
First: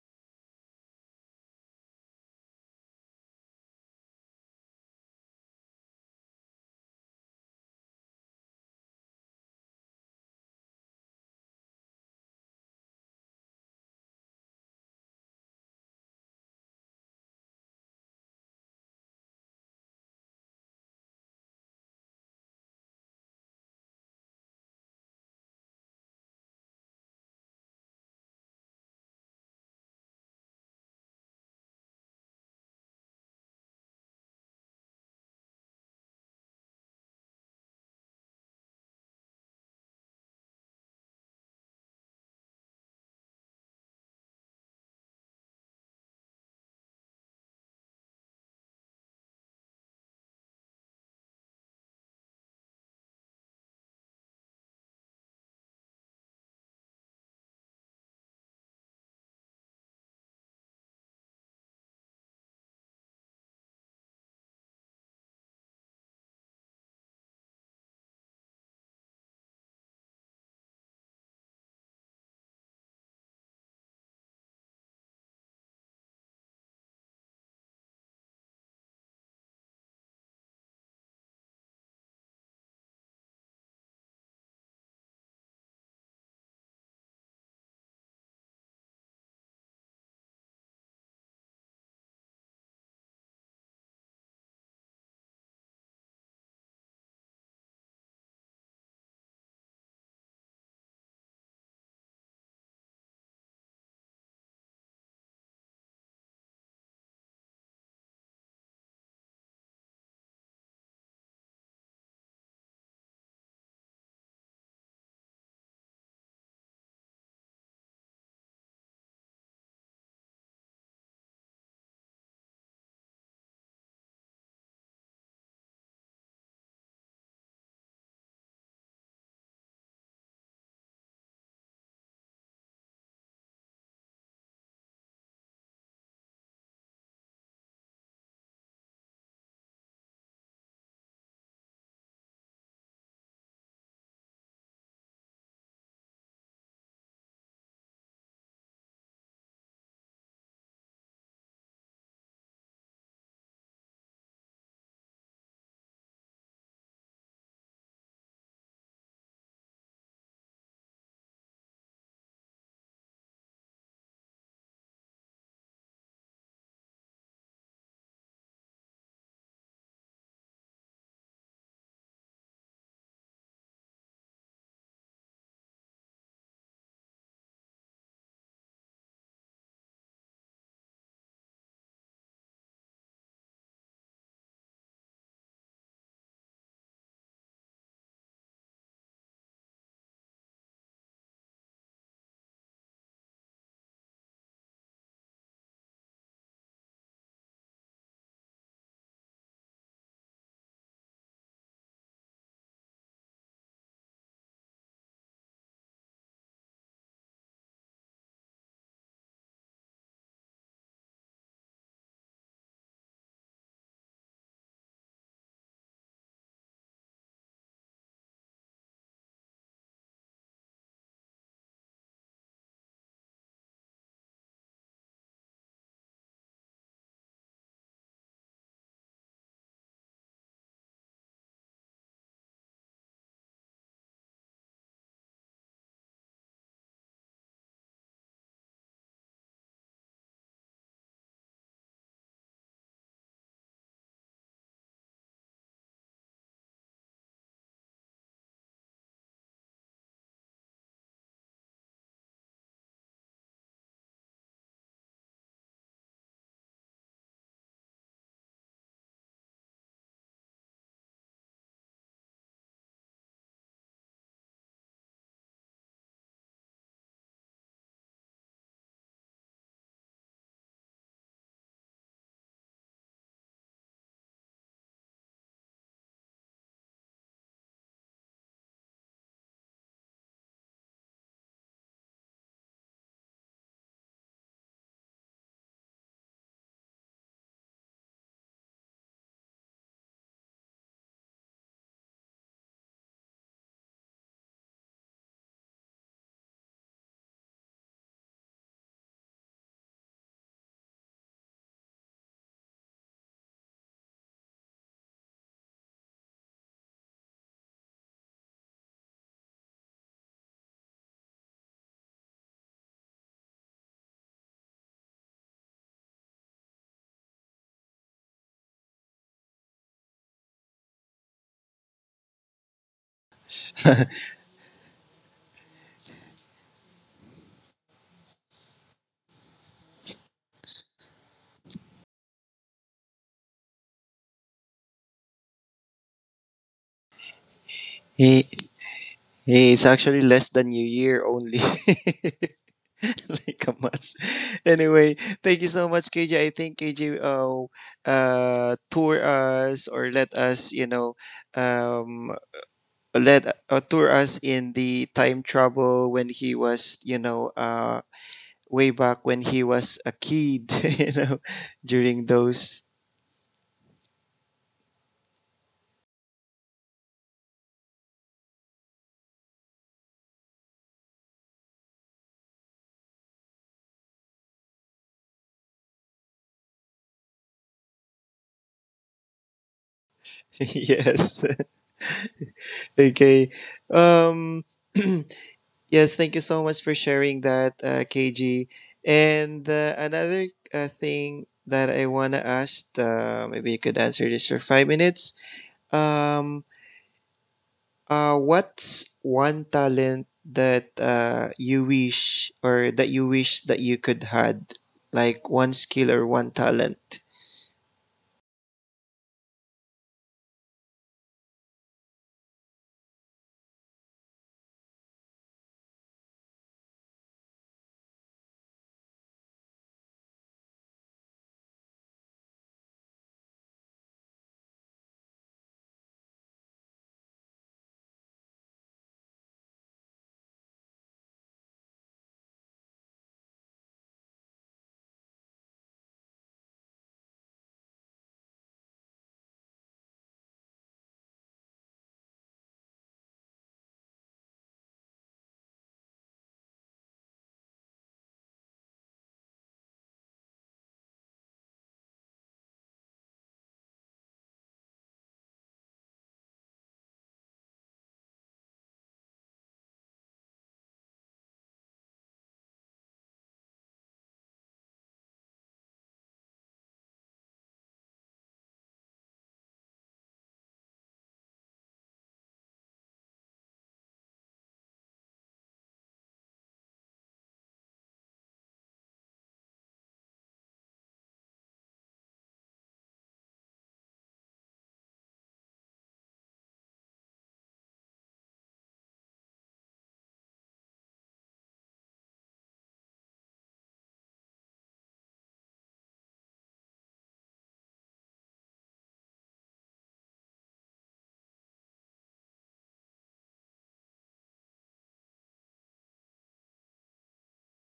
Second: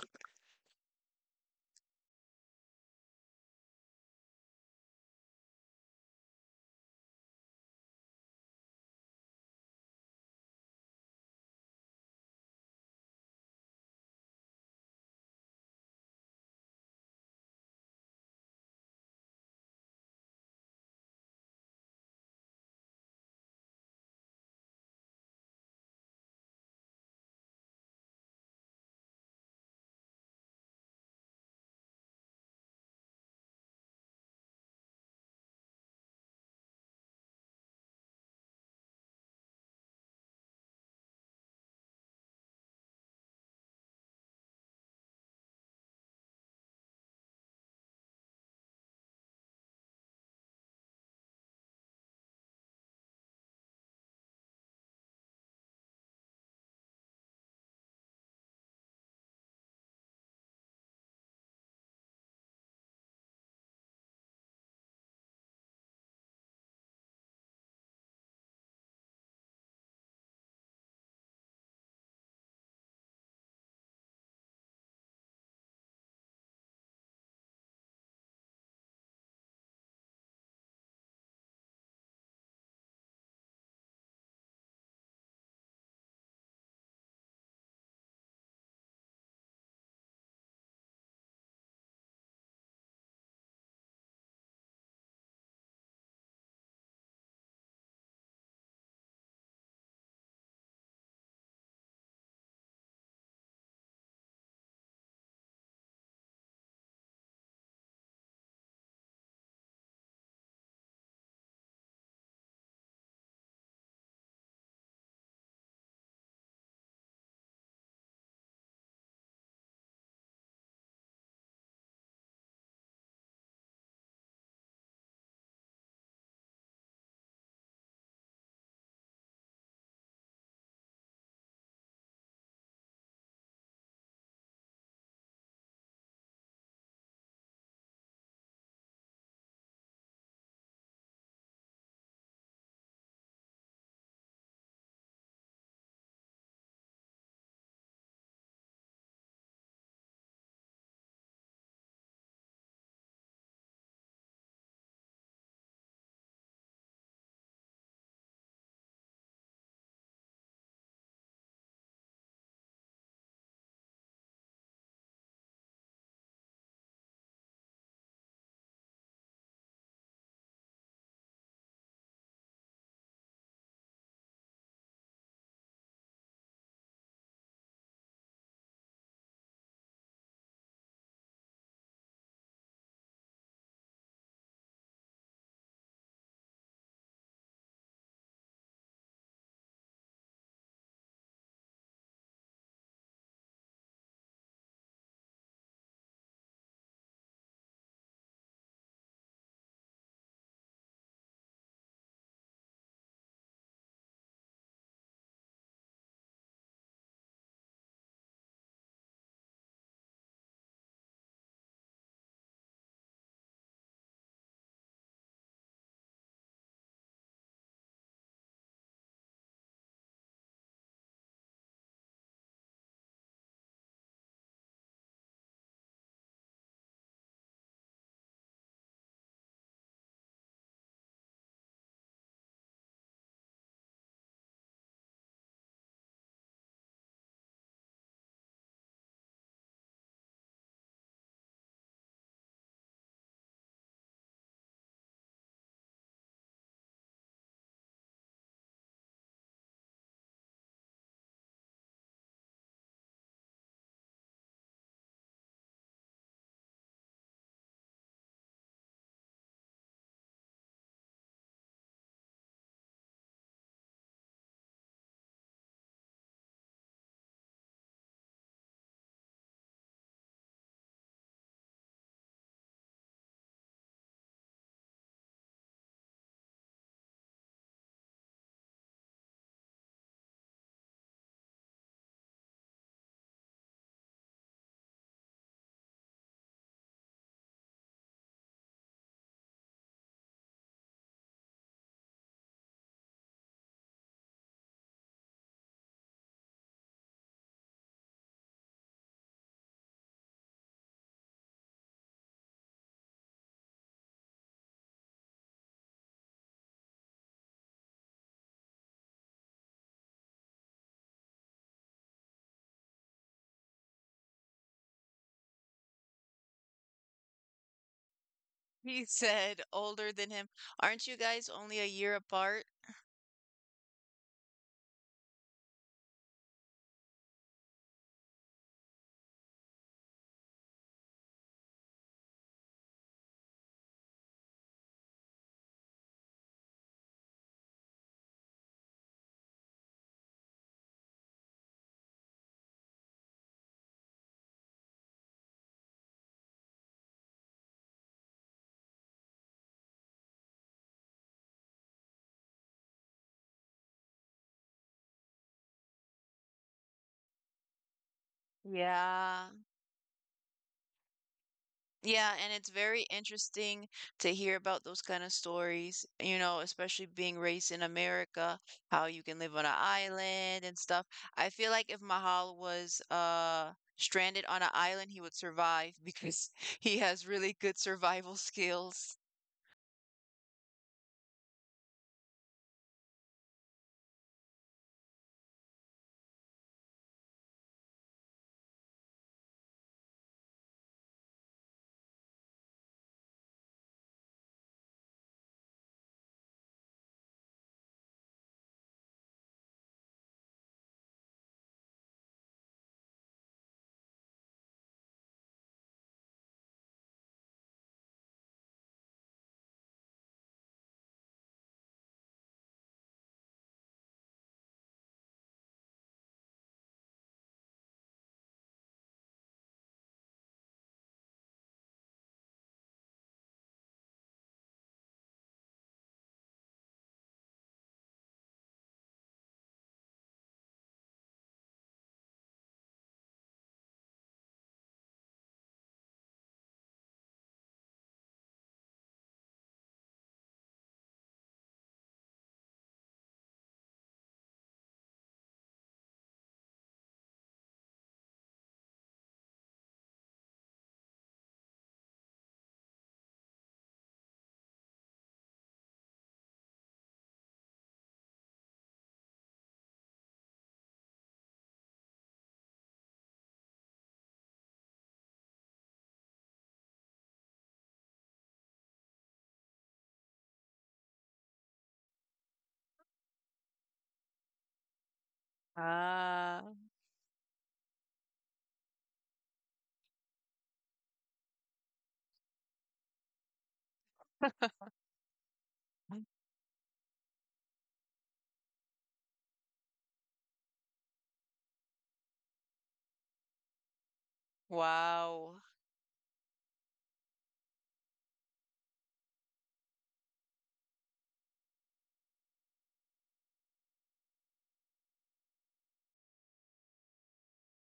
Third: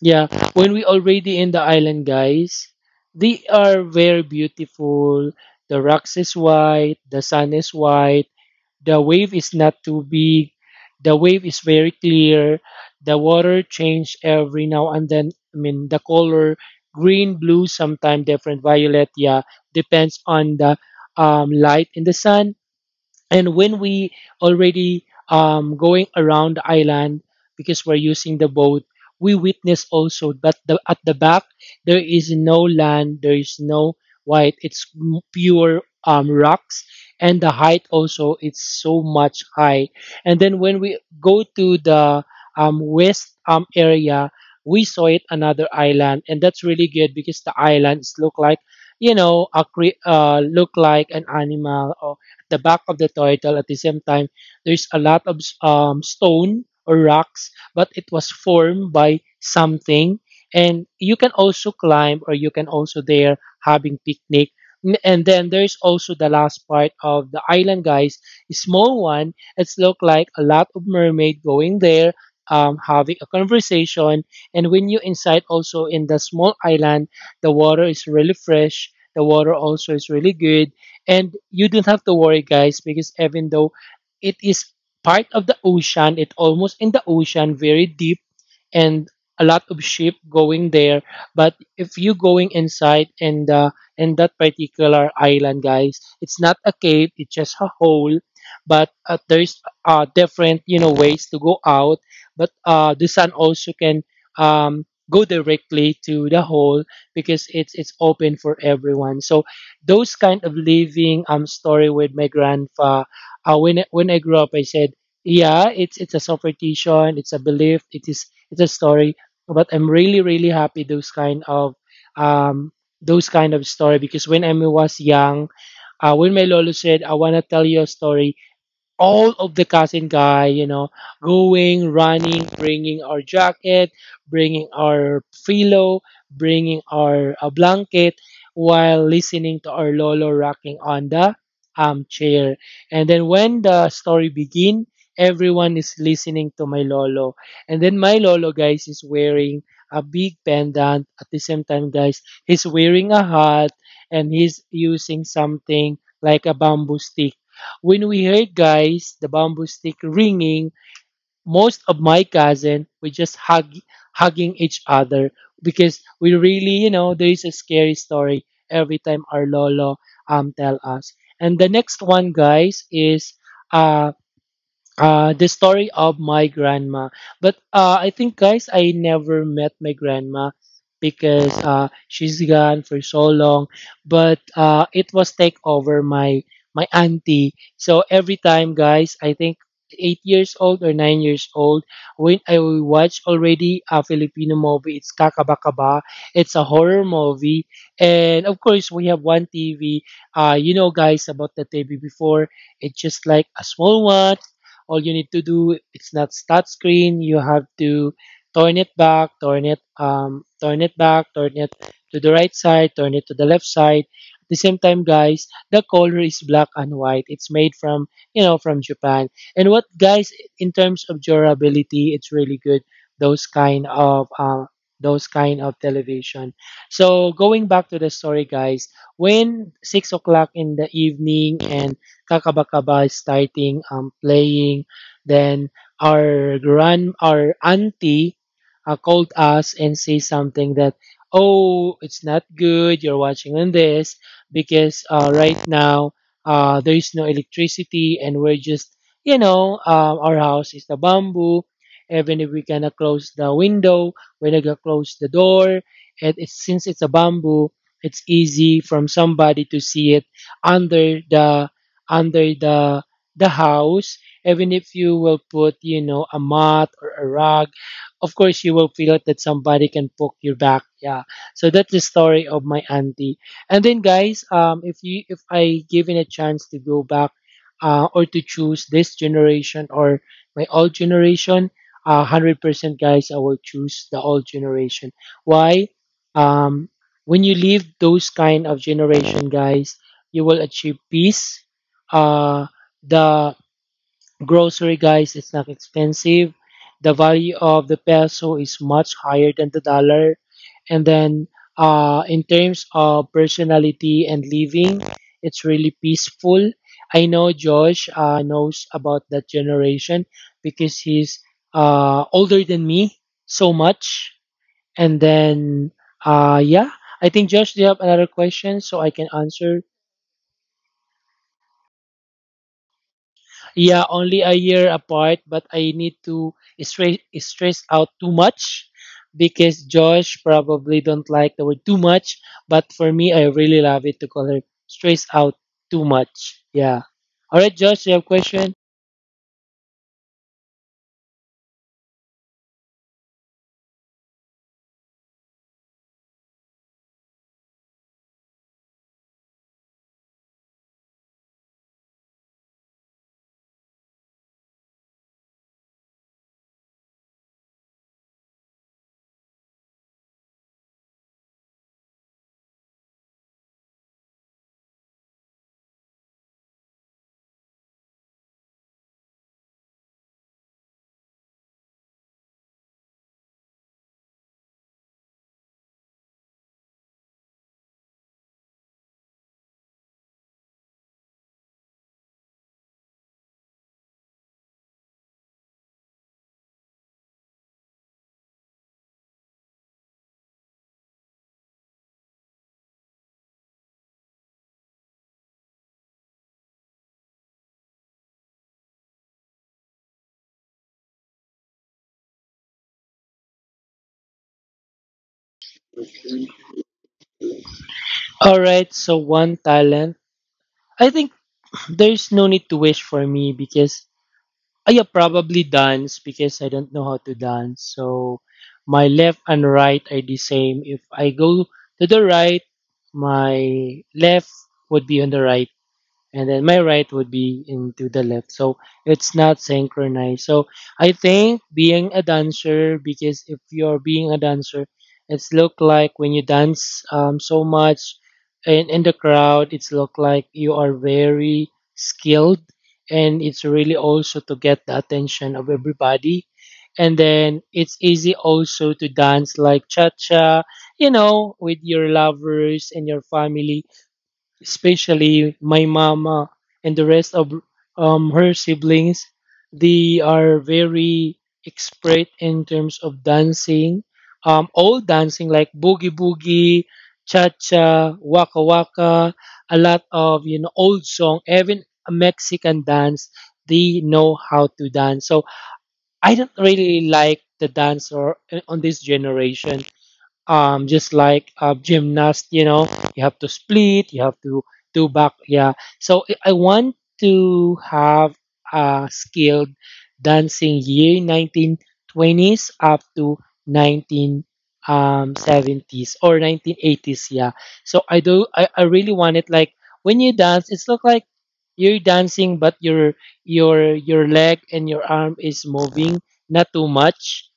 S2: yeah, when we already in the island, guys, they are very beautiful. The rocks is white, the sun is white, the wave is not too big, the wave is very clear, the water change every now and then. I mean, the color green, blue, sometimes different violet. Yeah, depends on the um, light in the sun. And when we already um, going around the island because we're using the boat, we witness also that the, at the back there is no land, there is no white, it's m- pure um, rocks, and the height also it's so much high. And then when we go to the um, west um, area, we saw it another island, and that's really good because the islands look like, you know, a cre- uh, look like an animal, the back of the turtle. At the same time, there's a lot of um, stone or rocks, but it was formed by something. And you can also climb, or you can also there having picnic. N- And then there's also the last part of the island, guys. A small one. It's look like a lot of mermaid going there, um, having a conversation. And when you inside also in the small island, the water is really fresh. The water also is really good. And you don't have to worry, guys, because even though it is part of the ocean, it almost in the ocean, very deep, and a lot of sheep going there. But if you going inside and, uh, in that particular island, guys, it's not a cave; it's just a hole. But, uh, there's uh, different, you know ways to go out. But, uh, the sun also can um, go directly to the hole because it's it's open for everyone. So those kind of living um story with my grandpa. Uh, when I- when I grew up, I said yeah, it's it's a superstition, it's a belief, it is it's a story. But I'm really, really happy those kind of, um those kind of story, because when I was young, uh, when my lolo said I want to tell you a story, all of the cousin guy, you know, going, running, bringing our jacket, bringing our pillow, bringing our uh, blanket, while listening to our lolo rocking on the armchair. And then when the story begin, everyone is listening to my lolo. And then my lolo, guys, is wearing a big pendant. At the same time, guys, he's wearing a hat, and he's using something like a bamboo stick. When we heard, guys, the bamboo stick ringing, most of my cousin we just hug, hugging each other, because we really, you know, there is a scary story every time our lolo um tell us. And the next one, guys, is uh uh the story of my grandma. But, uh, I think, guys, I never met my grandma because, uh, she's gone for so long. But, uh, it was take over my, my auntie. So every time, guys, I think eight years old or nine years old, when I watch already a Filipino movie, it's Kakabakaba. It's a horror movie. And of course, we have one TV. Uh, you know, guys, about the TV before, it's just like a small one. All you need to do, it's not start screen, you have to turn it back, turn it, um turn it back, turn it to the right side, turn it to the left side. At the same time, guys, the color is black and white. It's made from, you know, from Japan. And what, guys, in terms of durability, it's really good, those kind of, uh, those kind of television. So going back to the story, guys, when six o'clock in the evening and Kakabaka Ba starting um, playing. Then our grand, our auntie, uh, called us and say something that, oh, it's not good. You're watching on this, because, uh, right now, uh, there is no electricity, and we're just, you know, um, our house is the bamboo. Even if we cannot close the window, we're not gonna close the door. And it's, since it's a bamboo, it's easy from somebody to see it under the under the the house, even if you will put, you know, a mat or a rug. Of course, you will feel it that somebody can poke your back, yeah. So that's the story of my auntie. And then, guys, um if you if I given a chance to go back, uh, or to choose this generation or my old generation, uh, one hundred percent, guys, I will choose the old generation. Why? um when you leave those kind of generation, guys, you will achieve peace. Uh, the grocery, guys, is not expensive. The value of the peso is much higher than the dollar. And then, uh, in terms of personality and living, it's really peaceful. I know Josh uh, knows about that generation because he's uh, older than me so much. And then, uh, yeah, I think Josh, do you have another question
S1: He
S2: so I can
S1: said,
S2: answer.
S1: older than him. Aren't you guys only a year apart?
S2: Yeah, only a year apart, but I need to stress stress out too much because Josh probably don't like the word too much, but for me, I really love it to call her stress out too much. Yeah. All right, Josh, you have
S3: Hey,
S2: question?
S3: hey, it's actually less than a year only. Like a must. Anyway, thank you so much, K J. I think K J uh, uh tour us or let us, you know, um let uh, tour us in the time travel when he was, you know, uh way back when
S1: Yeah.
S3: he was a kid, you know, during
S1: Yeah, and it's
S3: those
S1: very interesting to hear about those kind of stories, you know, especially being raised in America, how you can live on an island and stuff. I feel like if Mahal was uh stranded on an island, he would survive because he has really good survival skills.
S3: yes. Okay. Um Yes, thank you so much for sharing that, uh, K G. And uh, another uh, thing that I want to ask, uh, maybe you could answer this for five minutes. Um, uh, what's one talent that uh, you wish or that you wish that you could had, like one skill or one talent?
S2: All right, so one talent. I think there's no need to wish for me because, Uh, yeah, probably dance because I don't know how to dance. So my left and right are the same. If I go to the right, my left would be on the right, and then my right would be into the left. So it's not synchronized. So I think being a dancer, because if you're being a dancer, it's look like when you dance um, so much in, in the crowd, it's look like you are very skilled, and it's really also to get the attention of everybody. And then it's easy also to dance like cha cha, you know, with your lovers and your family, especially my mama and the rest of um, her siblings. They are very expert in terms of dancing, um, all dancing like boogie boogie, cha cha, waka waka, a lot of you know old song, even a Mexican dance. They know how to dance. So
S1: Ah,
S2: I don't really like the dance or uh, on this generation, um, just like a gymnast, you know, you have to split, you have to do back. Yeah. So I I want to have a skilled dancing year nineteen twenties up to
S1: wow.
S2: nineteen seventies or nineteen eighties. Yeah. So I do, I, I really want it. Like when you dance, it's look like you're dancing, but your your your leg and your arm is moving, not too much.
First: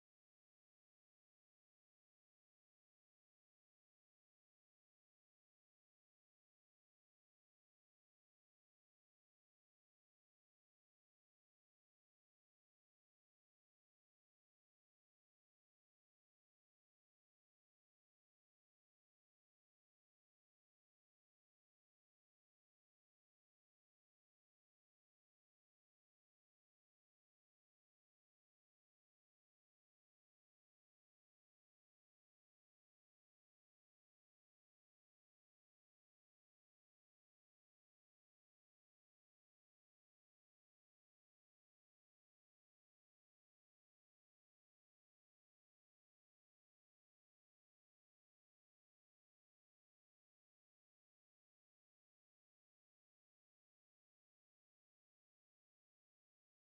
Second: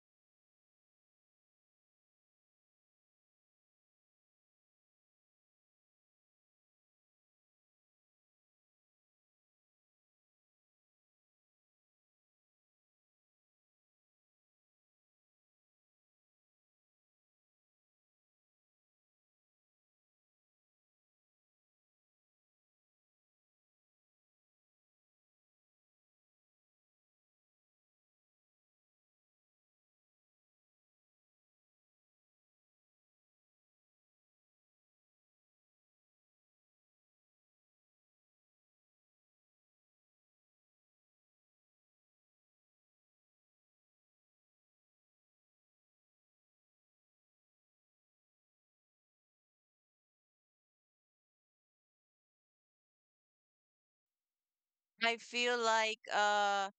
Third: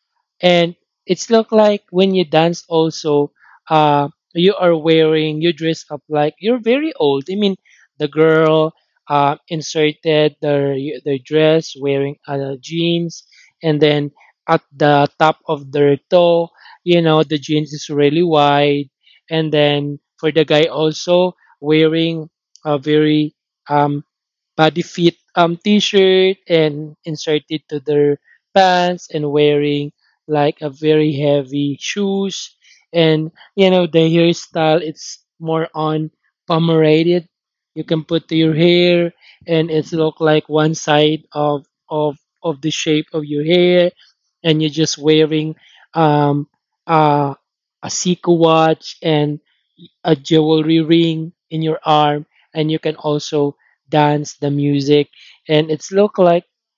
S2: And it's look like when you dance also uh you are wearing, you dress up like you're very old. I mean, the girl uh inserted their their dress, wearing uh, jeans, and then at the top of their toe, you know, the jeans is really wide. And then for the guy also, wearing a very um body fit um t-shirt and inserted to their pants, and wearing like a very heavy shoes. And you know the hairstyle, it's more on pomerated, you can put to your hair. And it's look like one side of of of the shape of your hair, and you're just wearing um uh a Seiko watch and a jewelry ring in your arm, and you can also dance the music.
S1: I feel
S2: And it's
S1: like
S2: look like,
S1: uh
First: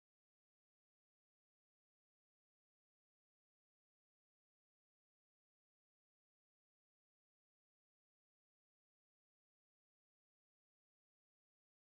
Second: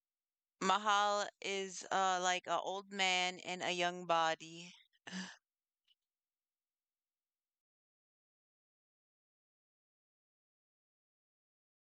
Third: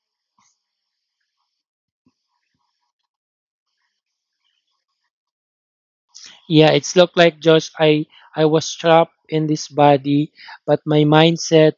S1: Mahal is uh like an old man in a young body.
S2: yeah, it's look like Josh. I I was trapped in this body, but my mindset,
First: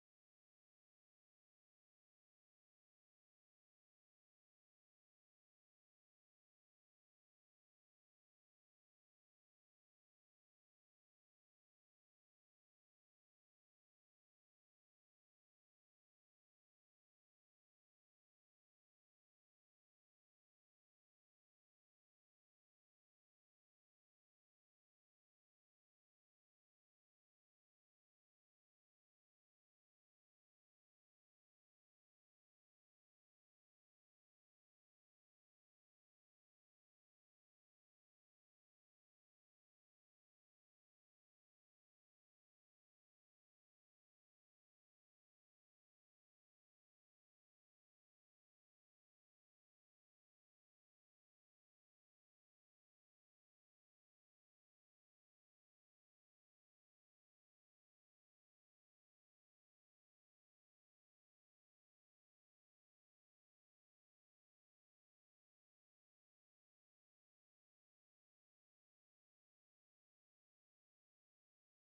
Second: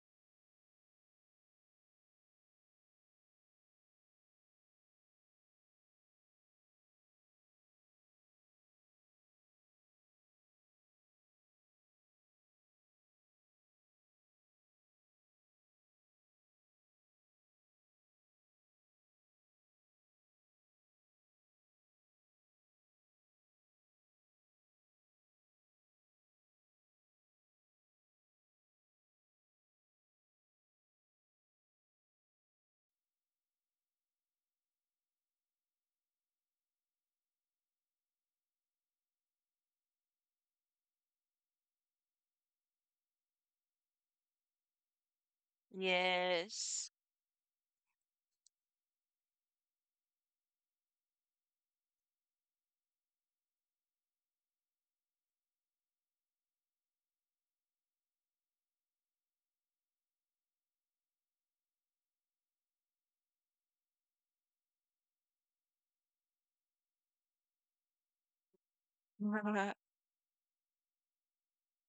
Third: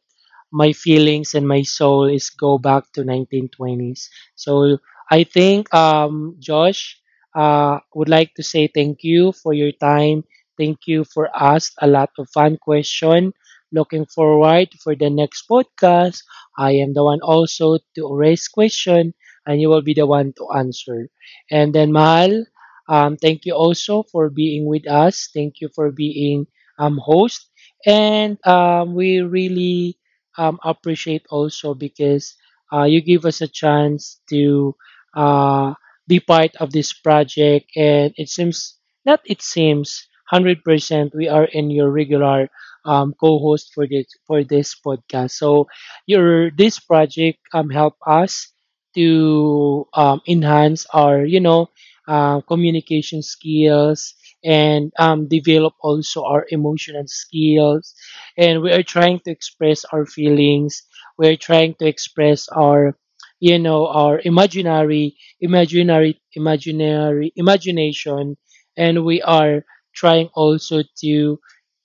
S2: my feelings, and my soul is go back to nineteen twenties. So I think um Josh uh would like to say thank you for your time. Thank you for us a lot of fun question. Looking forward for the next podcast. I am the one also to raise question, and you will be the one to answer. And then, Mahal, Um, thank you also for being with us. Thank you for being um, host. And um, we really um, appreciate also, because uh, you give us a chance to uh, be part of this project. And it seems, not it seems, one hundred percent we are in your regular um, co-host for this, for this podcast. So your this
S1: Yes.
S2: project um, help us to um, enhance our, you know, uh, communication skills, and um, develop also our emotional skills. And we are trying to express our feelings. We are trying to express our, you know, our imaginary, imaginary, imaginary, imagination, and we are trying also to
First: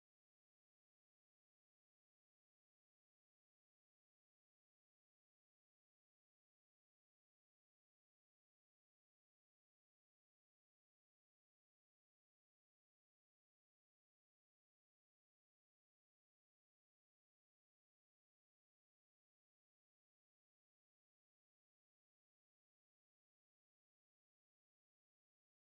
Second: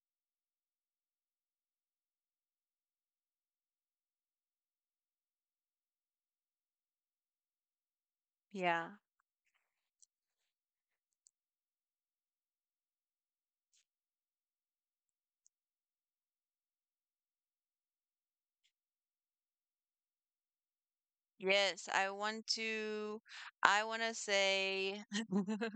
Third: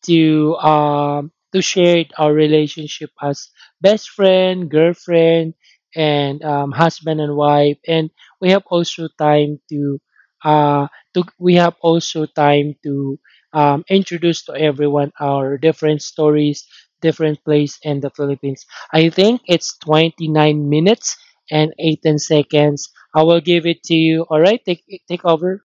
S2: to um to share our relationship as best friend, girlfriend, and um, husband and wife. And we have
S1: Yeah.
S2: also time to uh, to, we have also time to um, introduce to everyone our different stories, different place in the Philippines. I think it's twenty-nine minutes and
S1: Yes, I
S2: eighteen
S1: want
S2: seconds.
S1: to
S2: I will give it
S1: I
S2: to
S1: want to
S2: you. All right, take
S1: say
S2: take over.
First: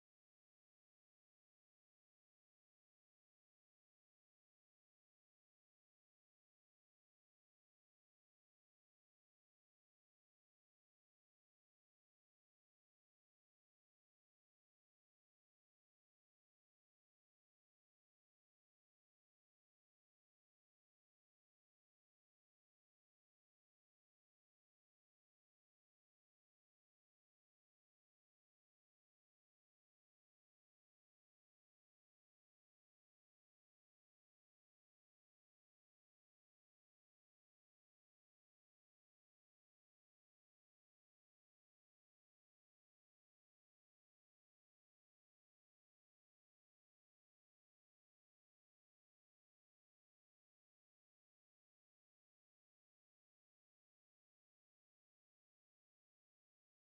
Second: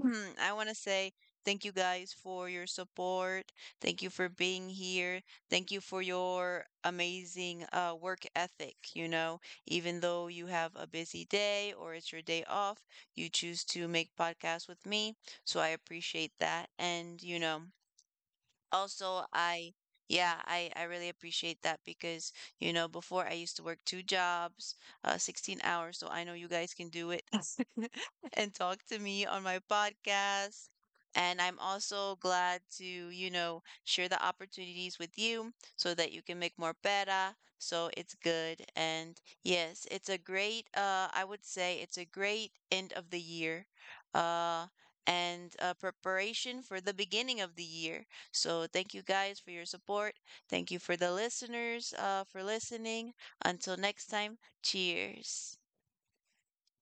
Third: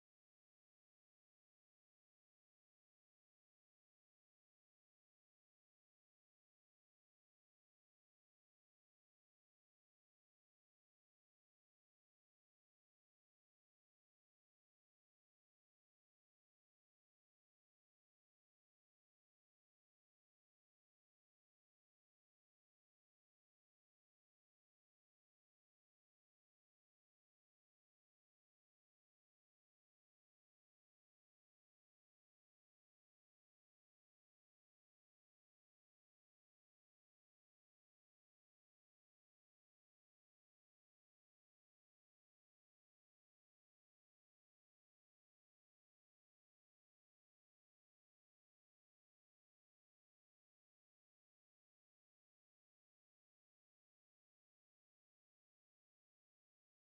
S1: Hmm, I want to say thank you guys for your support. Thank you for being here. Thank you for your amazing uh, work ethic. You know, even though you have a busy day or it's your day off, you choose to make podcasts with me. So I appreciate that. And, you know, also, I yeah, I I really appreciate that because, you know, before I used to work two jobs, uh sixteen hours, so I know you guys can do it and talk to me on my podcast. And I'm also glad to, you know, share the opportunities with you so that you can make more better. So it's good. And yes, it's a great, uh, I would say it's a great end of the year, uh, and uh, preparation for the beginning of the year. So thank you guys for your support. Thank you for the listeners uh, for listening. Until next time, cheers.